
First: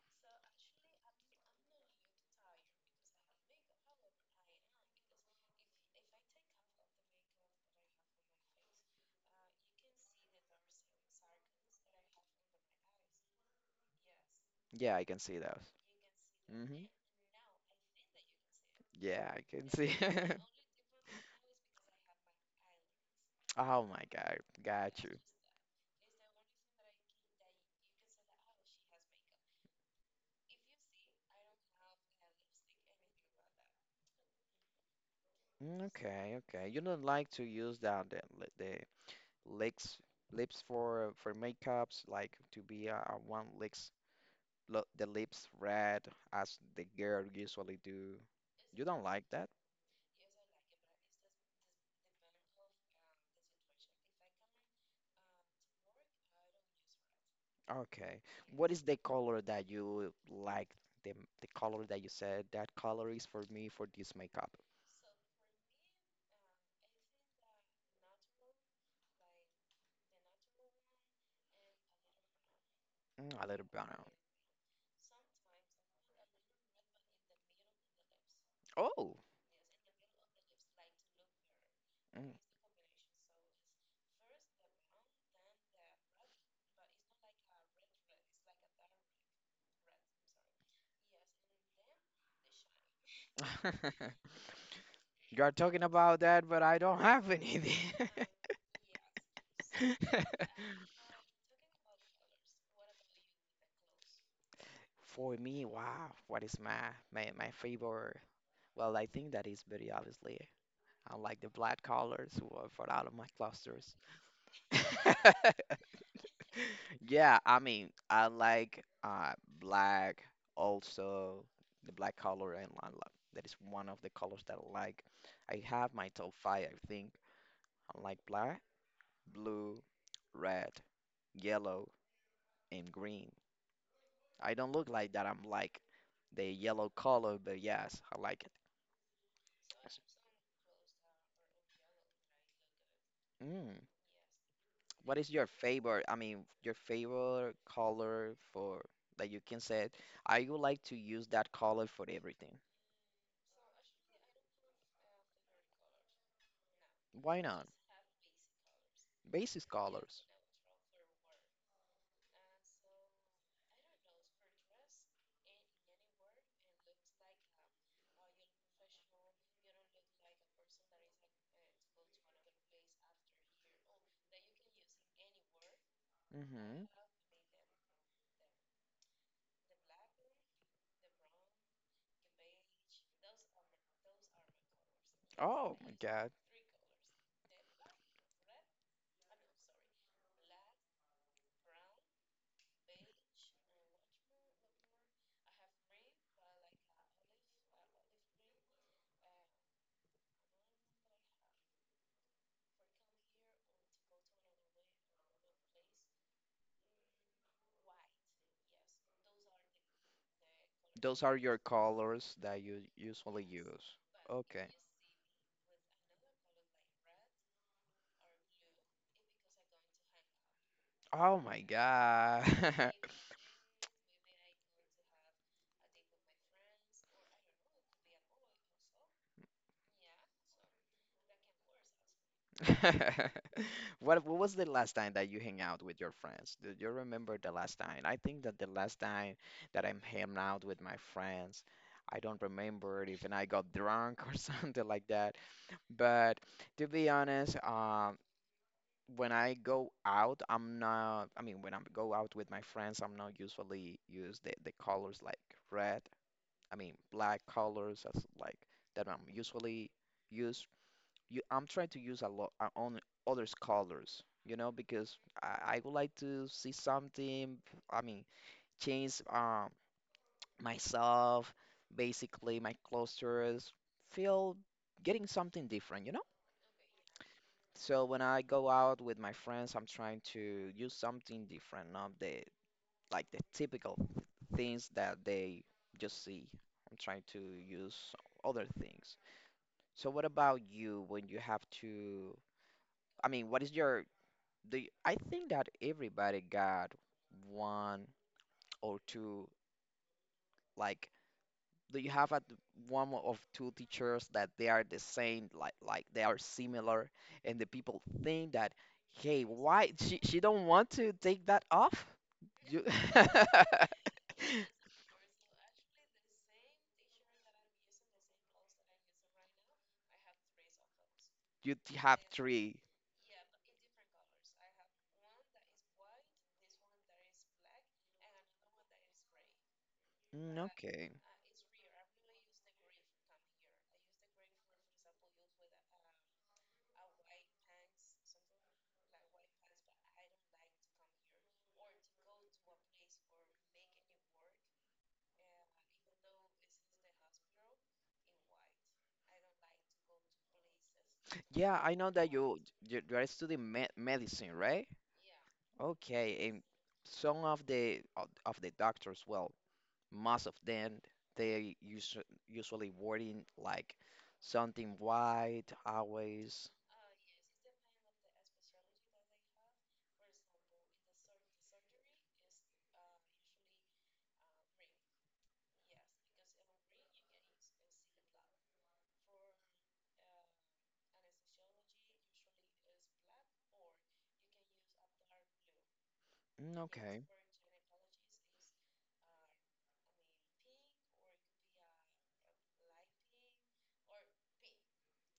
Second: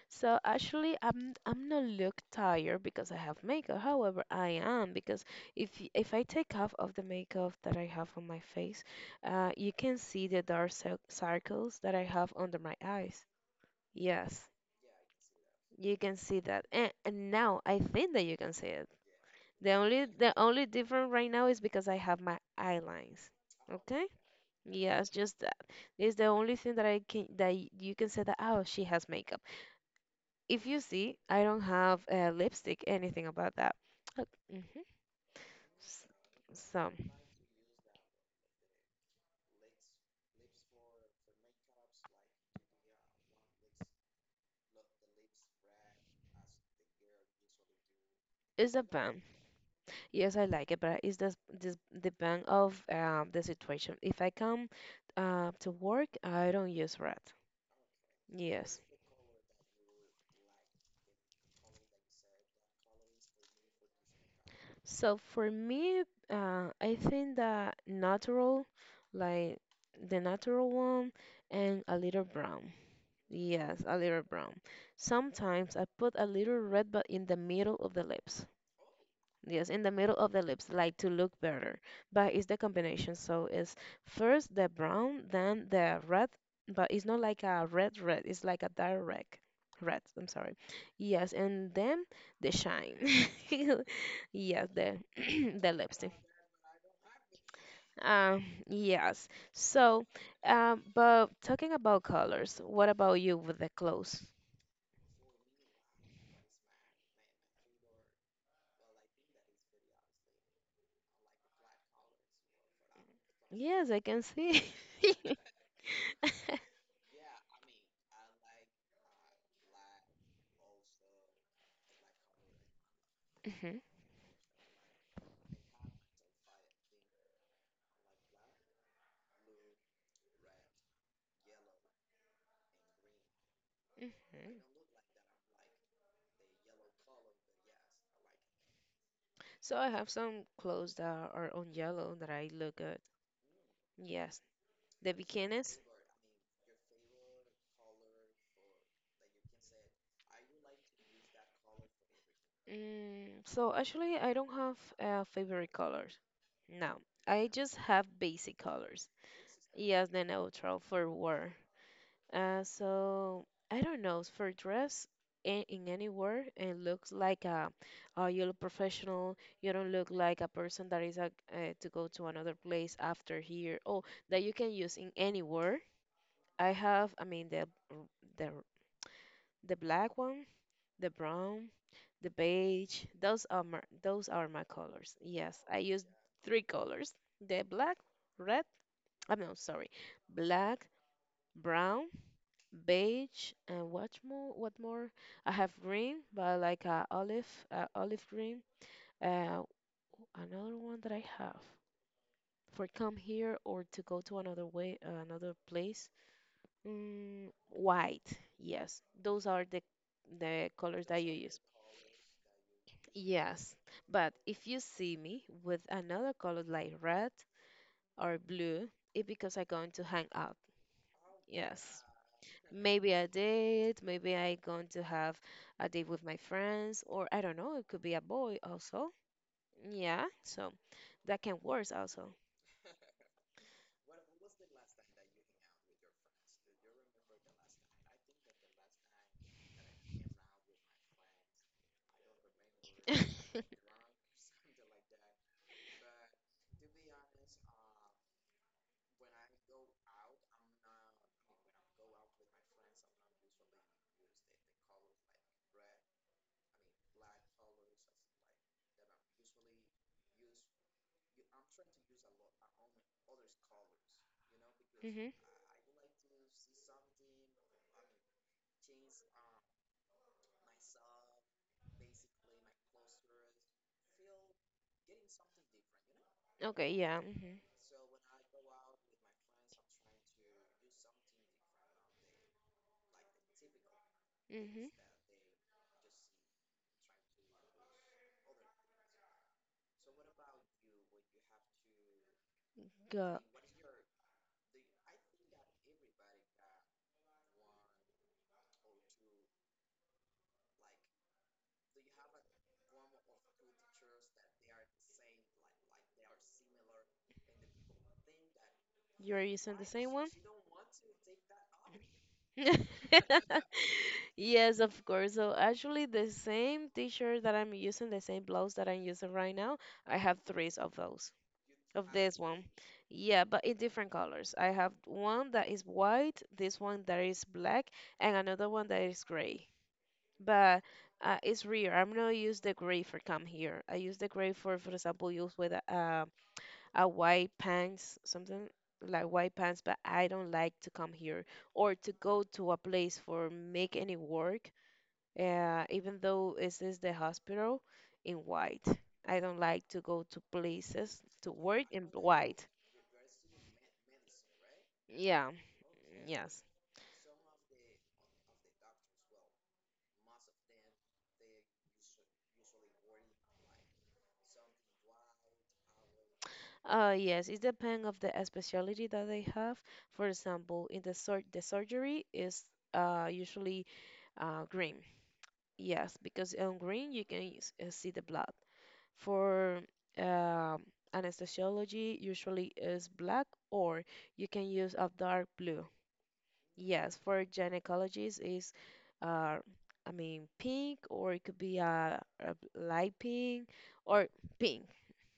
so actually, I'm not look tired because I have makeup. However, I am because if if I take off of the makeup that I have on my face, you can see the dark circles that I have under my eyes. Yes, Yeah, I can see that. you can see that, Hmm and, now I think that you can see it. Yeah, I can see. The only difference right now is because I have my eyelines. Oh my Okay? God, got Yes, you. just that. It's the only thing that I can that you can say that oh, she has makeup. If you see, I don't have lipstick, anything about that. hmm Mm, S- okay, okay. You So don't like to use that the the lips lips for makeups, like to be a one lips the lips red as the girl usually do. it's a You don't bang. like that? Yes, I like it, but it's this the bang of the situation. If I come to work, I don't use red. Okay. What Yes. is the color that you like? The the color that you said that color is for me for this makeup. So for me, I think that natural, like the natural one, and a little brown. Mm, a little Yes, a brown. little brown. Sometimes I put a little red, but in the middle of the lips. Oh. Yes, in the middle of the lips, like to look better. But mm. it's the combination. So it's first the brown, then the red, but it's not like a red red, it's like a dark red. Red, I'm sorry. Yes, and then the shine. Yes, the You're the talking lipstick. about that, but I don't have anything. Yes. So, but talking about colors, what about you with the clothes? For me, wow, what is my my my favorite? Well, I think that is very obviously. I like the black colors who are for all of my Yes, clusters. I can see. Yeah, I mean, I like black also the black color and I lo- that is one of the colors that I like. I have my top five, I think. I like black, blue, red, yellow, and green. I Mhm. don't look like that. I'm like the yellow color, but yes, I like it. So I have some clothes that are on yellow that I look good. S- Yes, the What is your bikinis. favorite, I mean, your favorite color for that you can say, I would like to use that color for everything. Mm, so actually, I don't have favorite colors. No, Why I not? just have basic colors. Basis Yes, the colors. neutral for wear. So I don't know for dress in, any wear it looks like a, you look professional. You don't look like a person that is to go to another place after here. Oh, that you can use in anywhere. I Hmm have, the r- the black one, the brown, the beige. Those are my colors. Yes, Oh I my use God. three colors: the black, red. I'm no, sorry, black, brown, beige, and what more? What more? I have green, but like olive, olive green. Uh, another one that I have for come here or to go to another way, another place. Mm, white, yes. Those are the colors that Those you are your use. colors that you usually Yes, use. but if Okay. you see me with another color like red or blue, it's because I'm going to hang out. Oh my Yes. God. Maybe a date, maybe I'm going to have a date with my friends, or I don't know, it could be a boy also. Yeah, so that can work also. What was the last time that you hang out with your friends? Do you remember the last time? I think that the last time that I'm hanging out with my friends, I don't remember it, even I got drunk or something like that. But to be honest, when I go out, I'm not, I mean, when I go out with my friends, I'm not usually use the colors like red, I mean, black colors, that's like that I'm usually use you I'm trying to use a lot on others colors, you know, because Mm-hmm. I would like to see something, I mean, change myself, basically my clusters, feel getting something different, you know? Okay, yeah. Mm-hmm. So when I go out with my friends, I'm trying to use something different, not the like the typical Mm-hmm. things that they just see. I'm trying to use other things. So what about you when you have to I Go. mean, what is your the I think that everybody got one or two like do you have at the- one of two teachers that they are the same like they are similar and the people think that You are hey using the why same she one? she don't want to take that off you Yes, of course. So actually, the same t-shirt that I'm using, the same blouse that I'm using right now, I have three of those, you t- of have this one. three Yeah, but in different colors. I have one that is white, this one that is black, and another one that is gray. Mm, But okay it's rare. I'm not use the gray for come here. I use the gray for example, use with a white pants, something like white pants, but I don't like to come here or to go to a place for make any work, even though this is the hospital in white. I don't like to go to places to yeah work I in know that white. You're studying me medicine right Yeah. Okay, and Yes. some of the of the doctors, well, most of them, they usu usually wording like something white, always. Yes, it depends of the specialty that they have. For example, in the sur the surgery is usually green. Yes, because on green you can see the blood. For um anesthesiology, usually is black, or you can use a dark blue. Mm, Yes, okay, for gynecologists is, uh, I mean, pink, or it could be a light pink or pink.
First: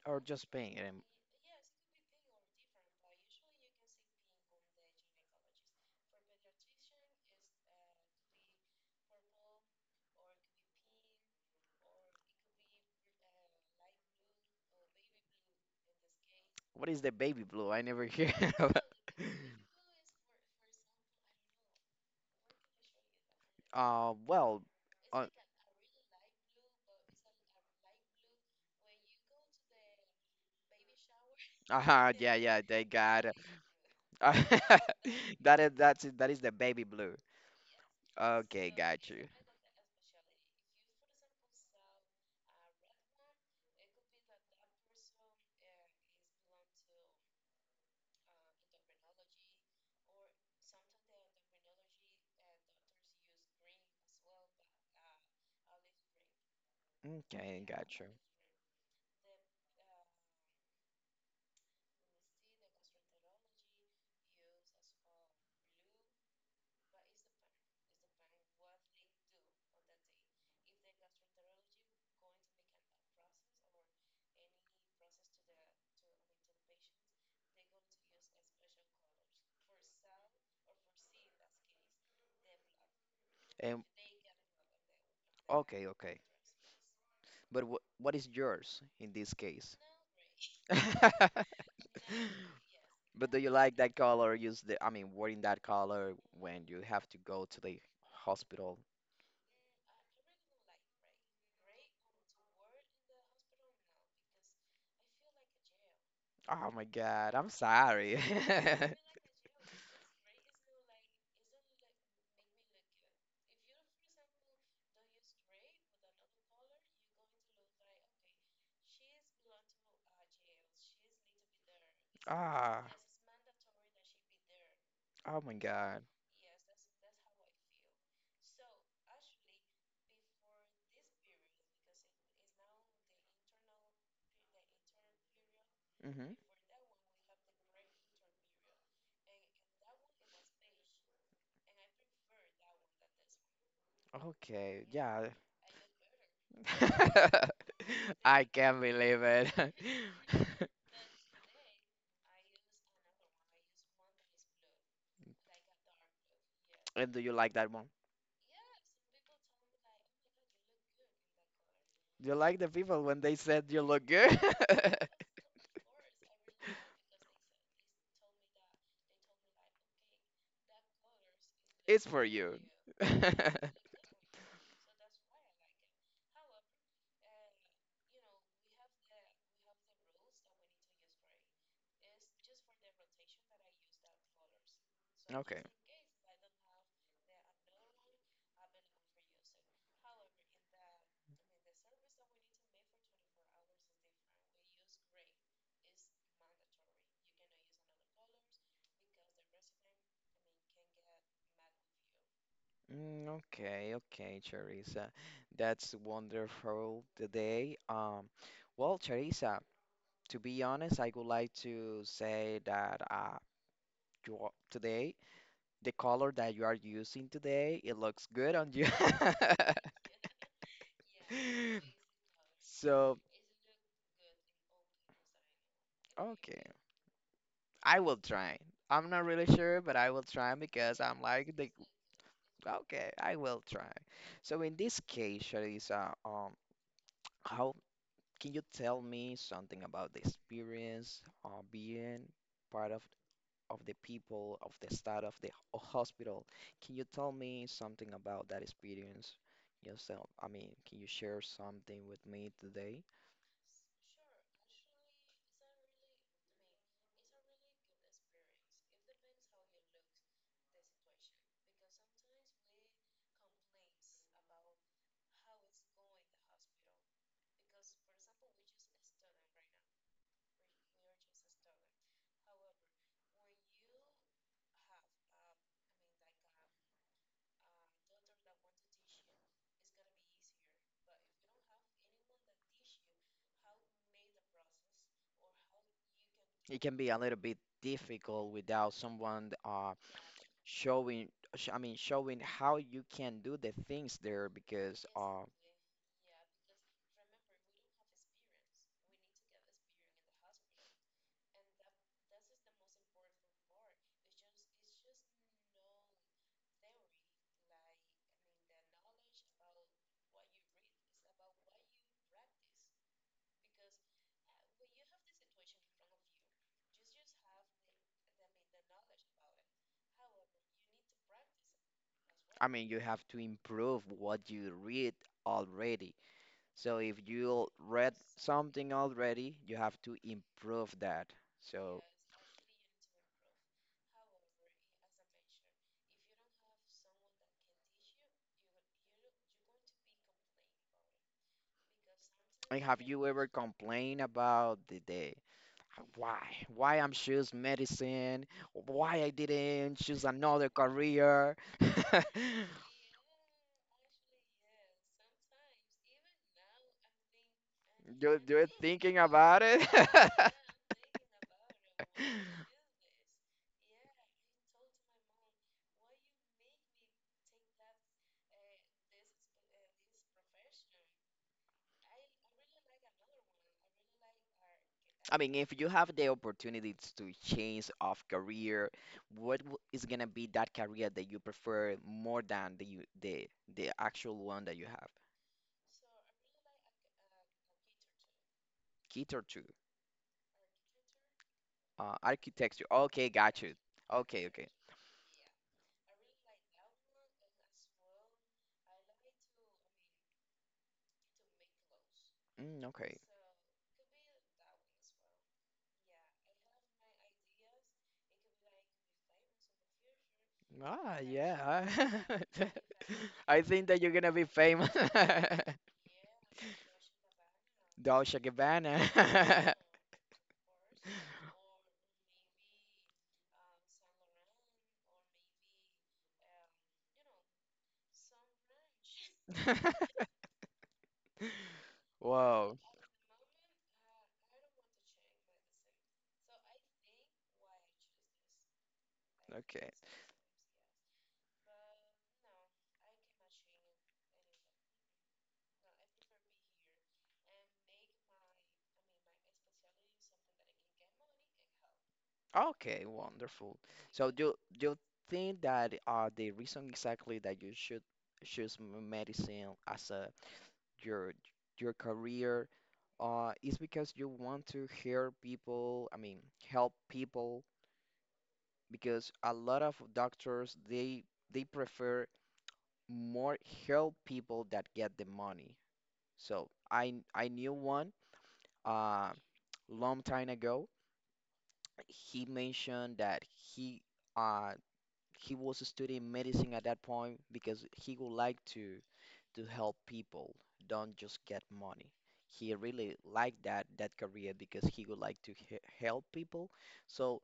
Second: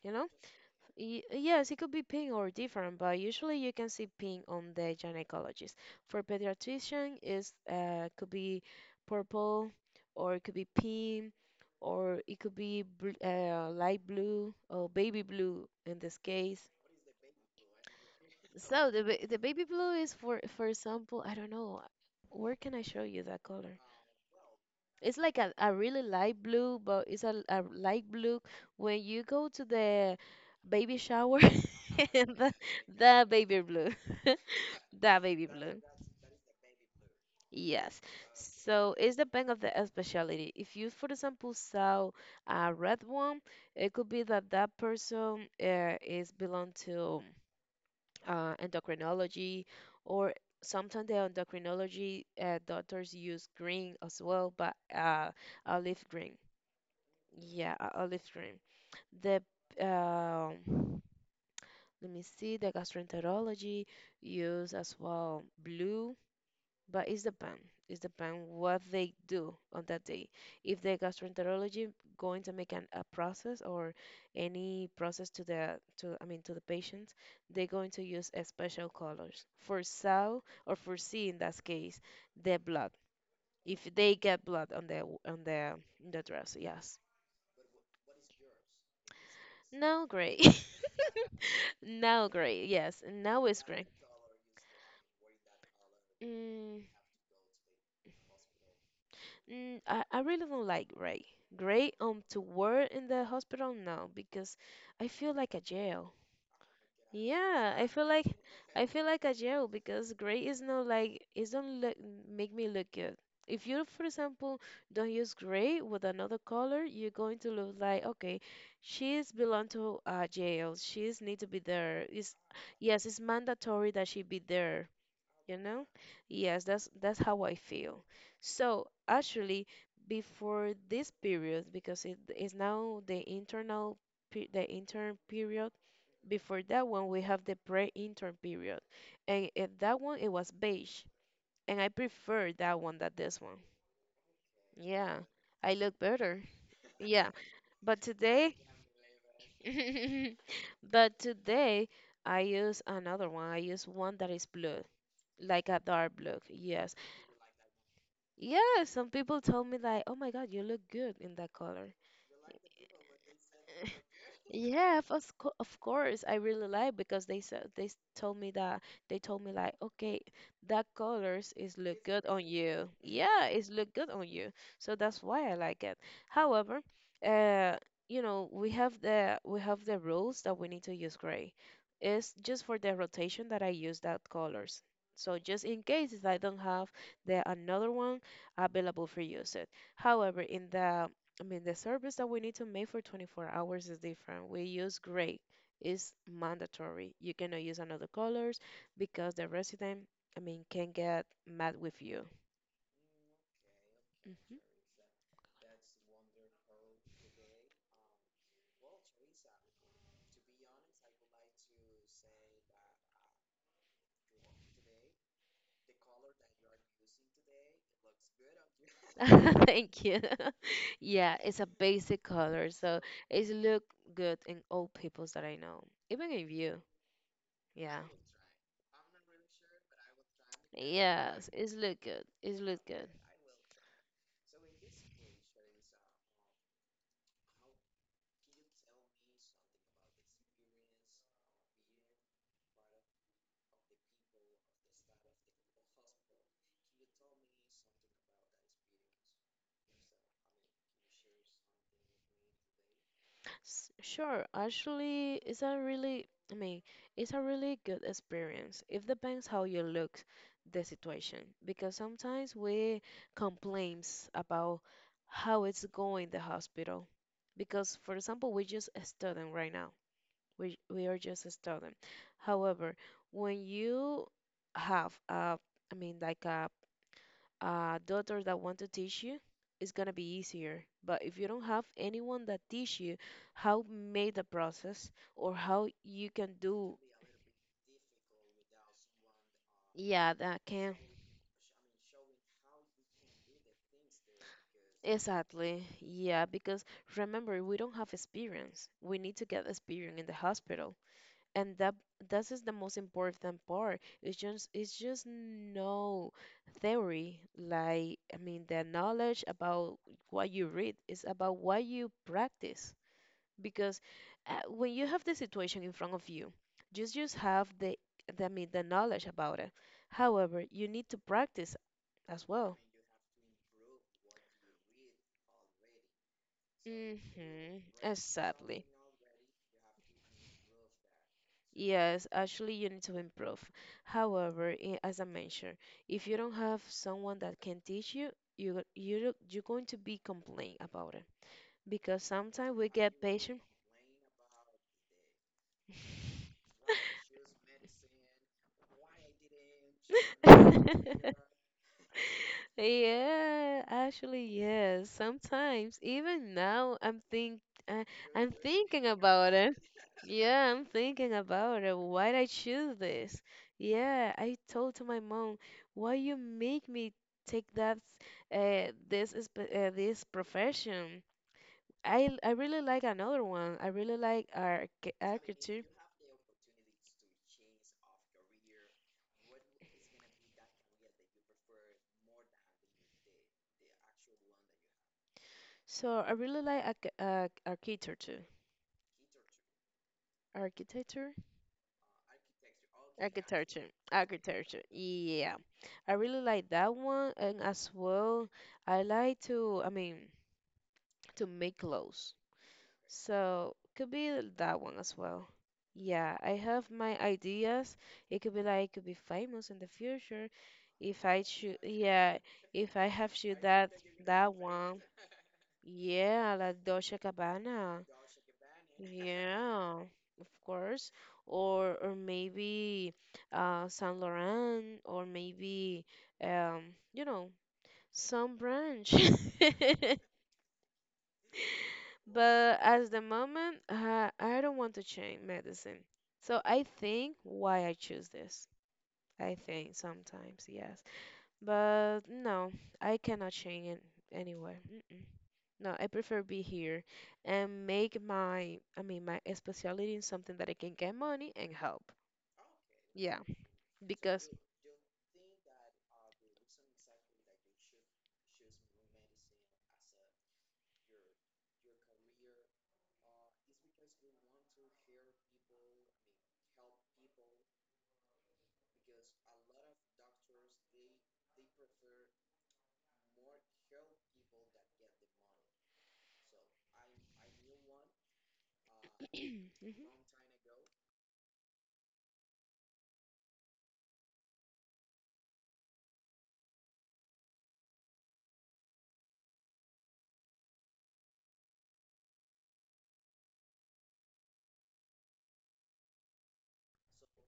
You or know. just pain. Yes, it could be pink or different, but usually you can see pink on the gynecologist. For pediatrician, is could be purple, or it could be pink, or it could be bl light blue or baby blue in this case. What is the baby blue? I never hear about. So the ba the baby blue is for example, I don't know, where can I show you that color? Well, It's uh, like a really light blue, but it's a light blue. When you go to the baby shower, Uh-huh, yeah, the, yeah, they the got it. baby blue, the baby that is blue. that is the baby blue. Yes. Okay, So got it's you. depend of the specialty. If you, for example, saw a red one, it could be that that person is belong to endocrinology, or sometimes the endocrinology doctors use green as well, but olive green. Okay, Yeah, got you. olive green. The um let me see, the gastroenterology use as well blue but it's depend. It's depend what they do on that day. If the gastroenterology going to make an, a process or any process to the to I mean to the patients, they're going to use a special colors for saw or for C in that case the blood. If And they get blood on the okay, in okay. the dress, yes. But what is yours in this case? Now gray. Now gray. Yes. But do Now you it's like gray. that color? Use the I mean, wearing that color when you Mm, have to go to the hospital mm, I really don't like gray. Gray to wear in the hospital now because I feel like a jail. Oh my God, I'm Yeah, sorry. I feel like a jail because gray is not like it don't look make me look good. If you, for example, don't use gray with another color, you're going to look like okay, she's belong to a jail. She's need to be there. Is Ah, yes, it's mandatory that she be there oh my you know. God. Yes, that's how I feel. So actually before this period because it is now the internal the intern period, Hmm before that one we have the pre-intern period, and at that one it was beige, and I prefer that one than this one. Okay, Yeah, yeah. I look better. Yeah, but I today can't believe it. but today I use another one. I use one that is blue like a dark blue, yes. And do you like that one? Yeah, some people told me like, "Oh my God, you look good in that color." Do you like the people when they said you look good? Yeah, of of course, I really like because they said they told me that, they told me like, okay, that colors is look It's for good on you. you. Yeah, it's look good on you. So that's why I like it. However, uh, you know, we have the rules that we need to use gray. It's just for the rotation that I use that colors. So just Okay. in case if I don't have the another one available for use it. However, in the I mean, the service that we need to make for 24 hours is different. We use gray. It's mandatory. You cannot use another colors because the resident, I mean, can get mad with you. Mm, okay, okay, Mhm. Charissa. That's wonderful today. Well, Charissa, to be honest, I would like to say that you, are- today the color that you are using today, it looks good on you. Thank you. Yeah, it's a basic color, so So, it's look good in all peoples that I know, even in okay, you. I Yeah. will try. I'm not really sure, but I will try because I'm Yes, like the it's look good. It's look good. okay, I will try. So in this case, Charissa, how Can you tell me something about the experience of being part of the people of the staff of the hospital? Can you tell me something about that experience yourself? I mean, can you share something with me today? Sure, actually, it's a really, I mean, it's a really good experience. It depends how you look the situation because sometimes we complains about how it's going the hospital because, for example, we just a student right now. We are just a student. However, when you have a, I mean, like a daughter that want to teach you, it's gonna be easier. But if you don't have anyone that teach you how made the process or how you can It can do, be a little bit difficult without someone yeah, that can. showing I mean showing how you can do the things there because Exactly. Yeah, because remember, we don't have experience. We need to get experience in the hospital and that this is the most important part. It's just no theory, like I mean the knowledge about what you read is about what you practice, because when you have the situation in front of you just have the I mean the knowledge about it. However, you need to practice as I well. mean you have to improve what you read already. So if you Mm-hmm. read Exactly. something already, you have to improve that. So, Yes, actually, you need to improve. However, as I mentioned, if you don't have someone that can teach you, you're going to be complaining about it because sometimes and we have get you ever patient. complained about the day? Why? Why I'm choose medicine? Why I didn't choose another career? Yeah, actually, yes. Sometimes, even now, I'm think I, You, I'm you're thinking thinking about about it. it? Yeah, I'm thinking about it. Why'd I choose this? Yeah, I told to my mom, why you make me take that this is this profession? I really like another one. I really like I mean, if architecture. you have the opportunities to change of career, what is gonna be that career that you prefer more than the the the actual one that you have? So I really like architecture. Guitar too. Architecture? Architecture. Okay, got you. Architecture, Okay, okay. architecture. Yeah, I really like that one, and as well, I like to, I mean, to make clothes. Mm, okay. So could be that one as well. Yeah, I have my ideas. It could be like, could be famous in the future Ah, if I should. yeah. Yeah, if I have shoot I think that that you're gonna be that famous. one. Yeah, like Dolce Gabbana. Dolce Gabbana. Yeah, of course. Or maybe Saint Laurent or maybe you know some branch. Wow. But as the moment I don't want to change medicine. So I think why I choose this. I Okay. think sometimes, yes. But no, I cannot change it anywhere. Mm-mm. No, I prefer be here and make my, I mean, my specialty in something that I can get money and help. Okay, Yeah, wonderful. So because do you think that the reason exactly that you should choose medicine as a your your career is because you want to hear people, I mean, help people because a lot of doctors they prefer more help people that get the money. So I knew one uh, long time ago. He mentioned that he uh, he was studying medicine at that point because he would like to help people, don't just get money. He really liked that that career because he would like to he help people. So,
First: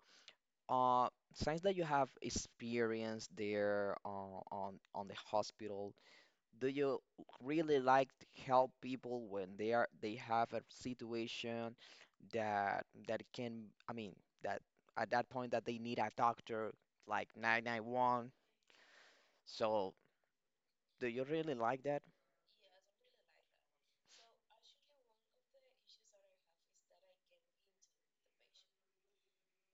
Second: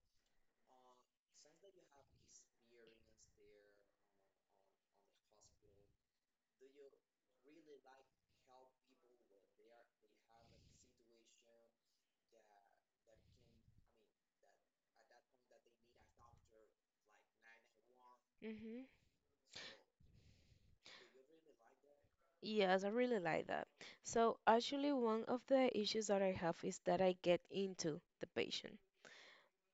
uh, since that you have experience there on the hospital, do you really like to help people when they are they have a situation? That that can I mean that at that point that they need a doctor like 991. mhm. So do you really like that? Yes, I really like that. So actually, one of the issues that I have is that I get into the patient.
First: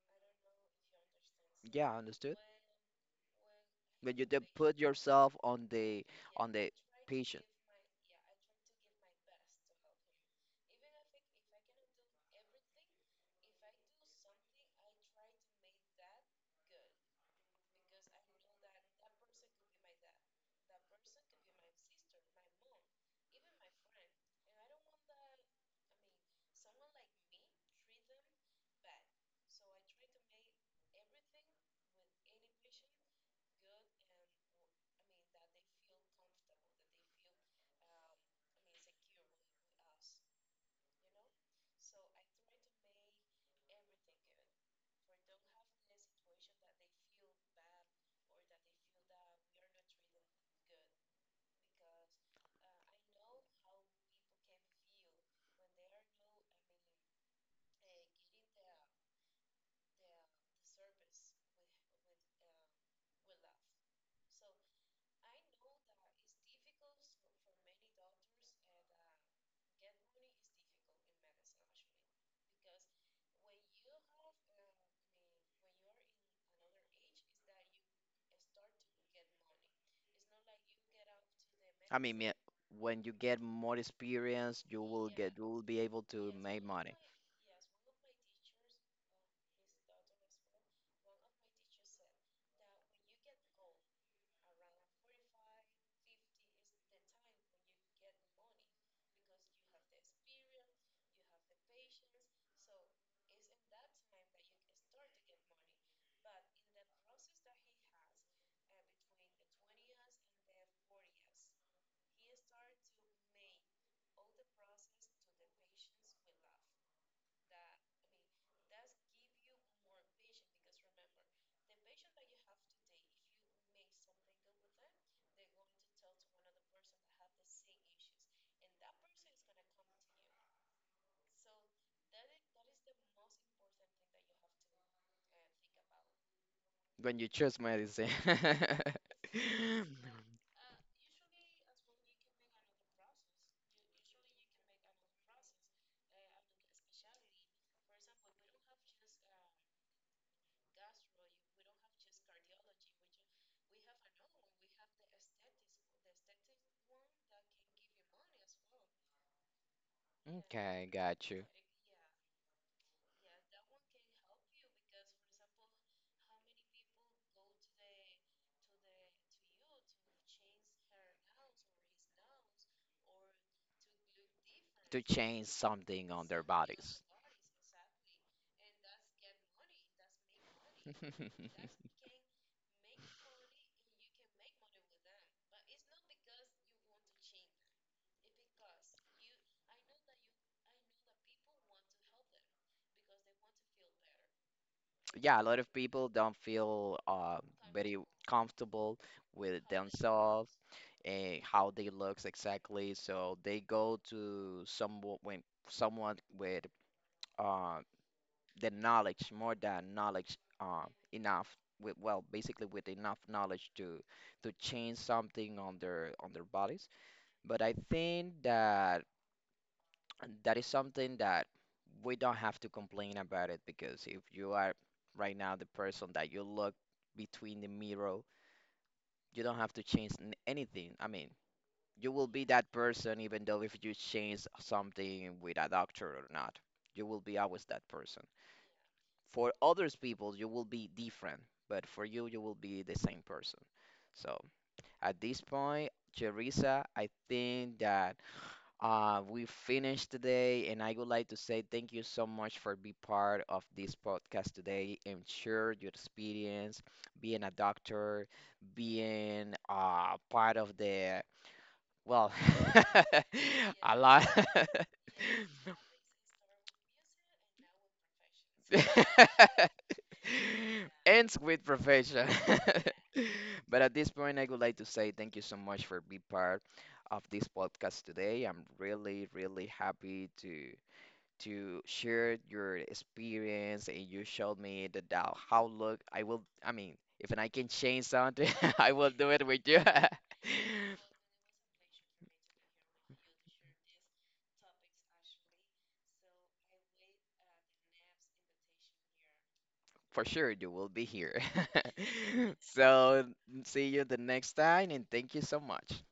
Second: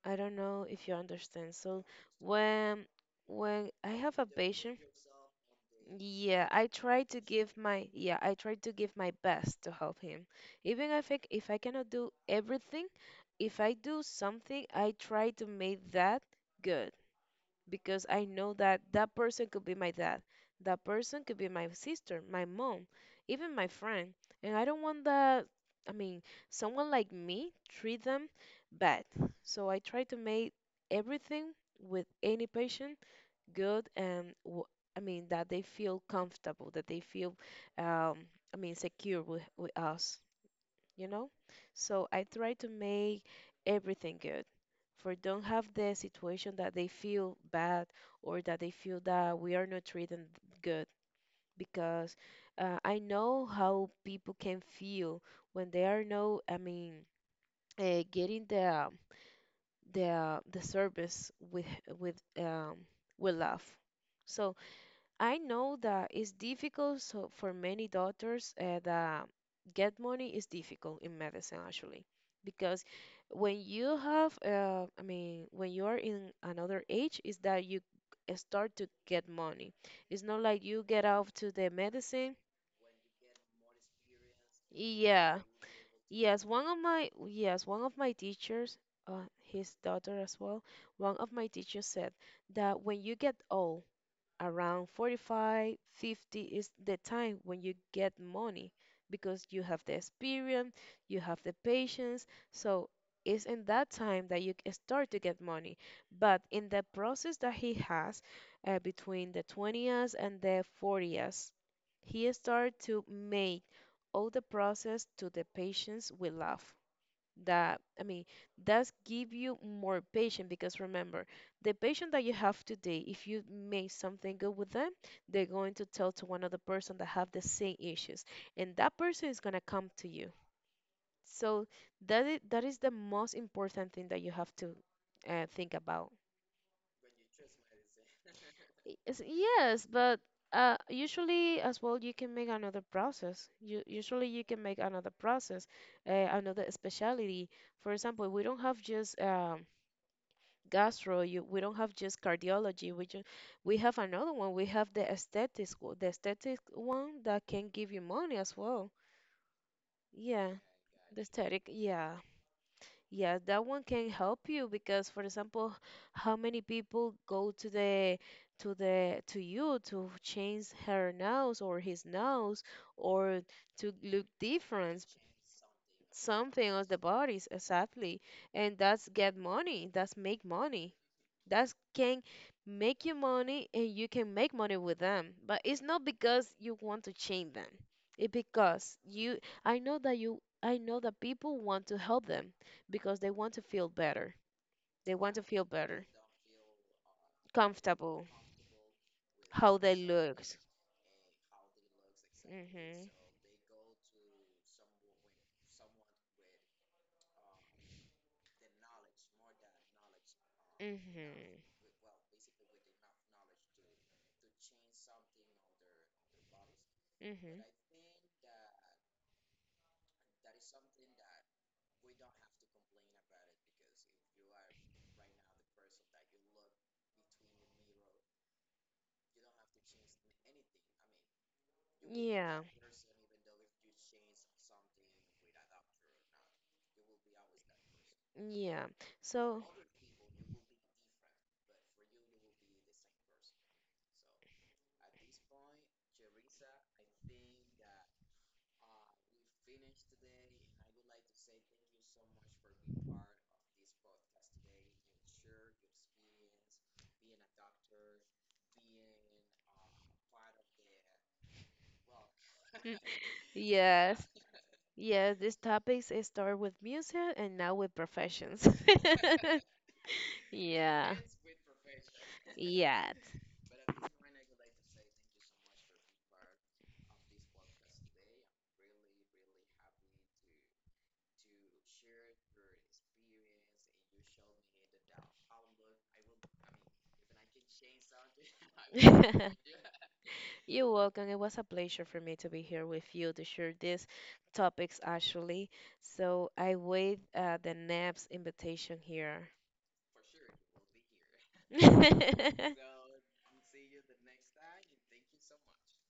I don't know if you understand. So Yeah, understood. when when I But have you a did put patient, yourself yeah, on I the try to patient. give my yeah, I try to give my best to help him. Even if I cannot do everything, if I do something, I try to make that good. Because I know that that person could be my dad, that person could be my sister, my mom, even my friend. And I don't want that, I mean, someone like me treat them bad. So I try to make everything with any patient good and I mean that they feel comfortable, that they feel um, I mean secure with us you know? So I try to make everything good for don't have the situation that they feel bad or that they feel that we are not treating good because I know how people can feel when they are no, I mean, getting the service with um with love. So I know that it's difficult so for many doctors that get money is difficult in medicine actually because when you have I mean when you are in another age is that you start to get money. It's not like you get out to the I mean, me- medicine. when you get more experience, Yeah. you will be able to Yes, make one of money. my yes, one of my teachers, his daughter as well, one of my teachers said that when you get old around 45, 50 is the time when you get money because you have the experience, you have the patience. So it's in that time that you start to get money. But in the process that he has between the 20s and the 40s, he start to make all the process to the patients we love that I mean does give you more patience because remember the patient that you have today if you make something good with them they're going to tell to one other person that have the same issues and that person is going to come to you so that is the most important thing that you have to think about. When you choose medicine. Yes, yes, but usually as well you can make another process. You usually you can make another process, another specialty. For example, we don't have just we don't have just cardiology, we have another one. We have the aesthetics the aesthetic one that can give you money as well. Yeah, Okay, the got you. aesthetic, yeah, yeah, that one can help you because for example how many people go to the to the to you to change her nose or his nose or to look To different, change something on their something of the bodies. bodies exactly, and that's get money, that's make money, that can make you money and you can make money with them. But it's not because you want to change them. It's because you I know that people want to help them because they want to feel better. They want Yeah, a to lot feel of people better, don't feel very comfortable, comfortable with how they look. themselves and how they looks exactly. Mhm. So they go to someone when someone with uh, the knowledge more than knowledge enough Mhm. with well basically with enough knowledge to change something on their bodies but Mhm. I think that that is something that we don't have to complain about it because if you are right now the person that you look between the mirror you don't have to change anything I mean you will be Yeah. that person even though if you change something with a doctor or not you will be always that person Yeah. For So, others people, you will be different, but for you, you will be the same person. So at this point, Jerisa, I think that we finished today, and I would like to say thank you so much for being part of this podcast today and share your experience being a doctor, being part of the well, a yes. lot. Yes, these topics it start with music and now with professions. Yeah. Ends with profession. Yes. but at this point, I would like to say thank you so much for being part of this podcast today. I'm really, really happy to share your experience, and you showed me the doubt how look I will. I mean, if I can change something, I will do it with you. You're welcome. It was a pleasure for me to be here with you to share these topics actually. So I wait the next invitation here. For sure, you will be here. So, see you the next time, and thank you so much.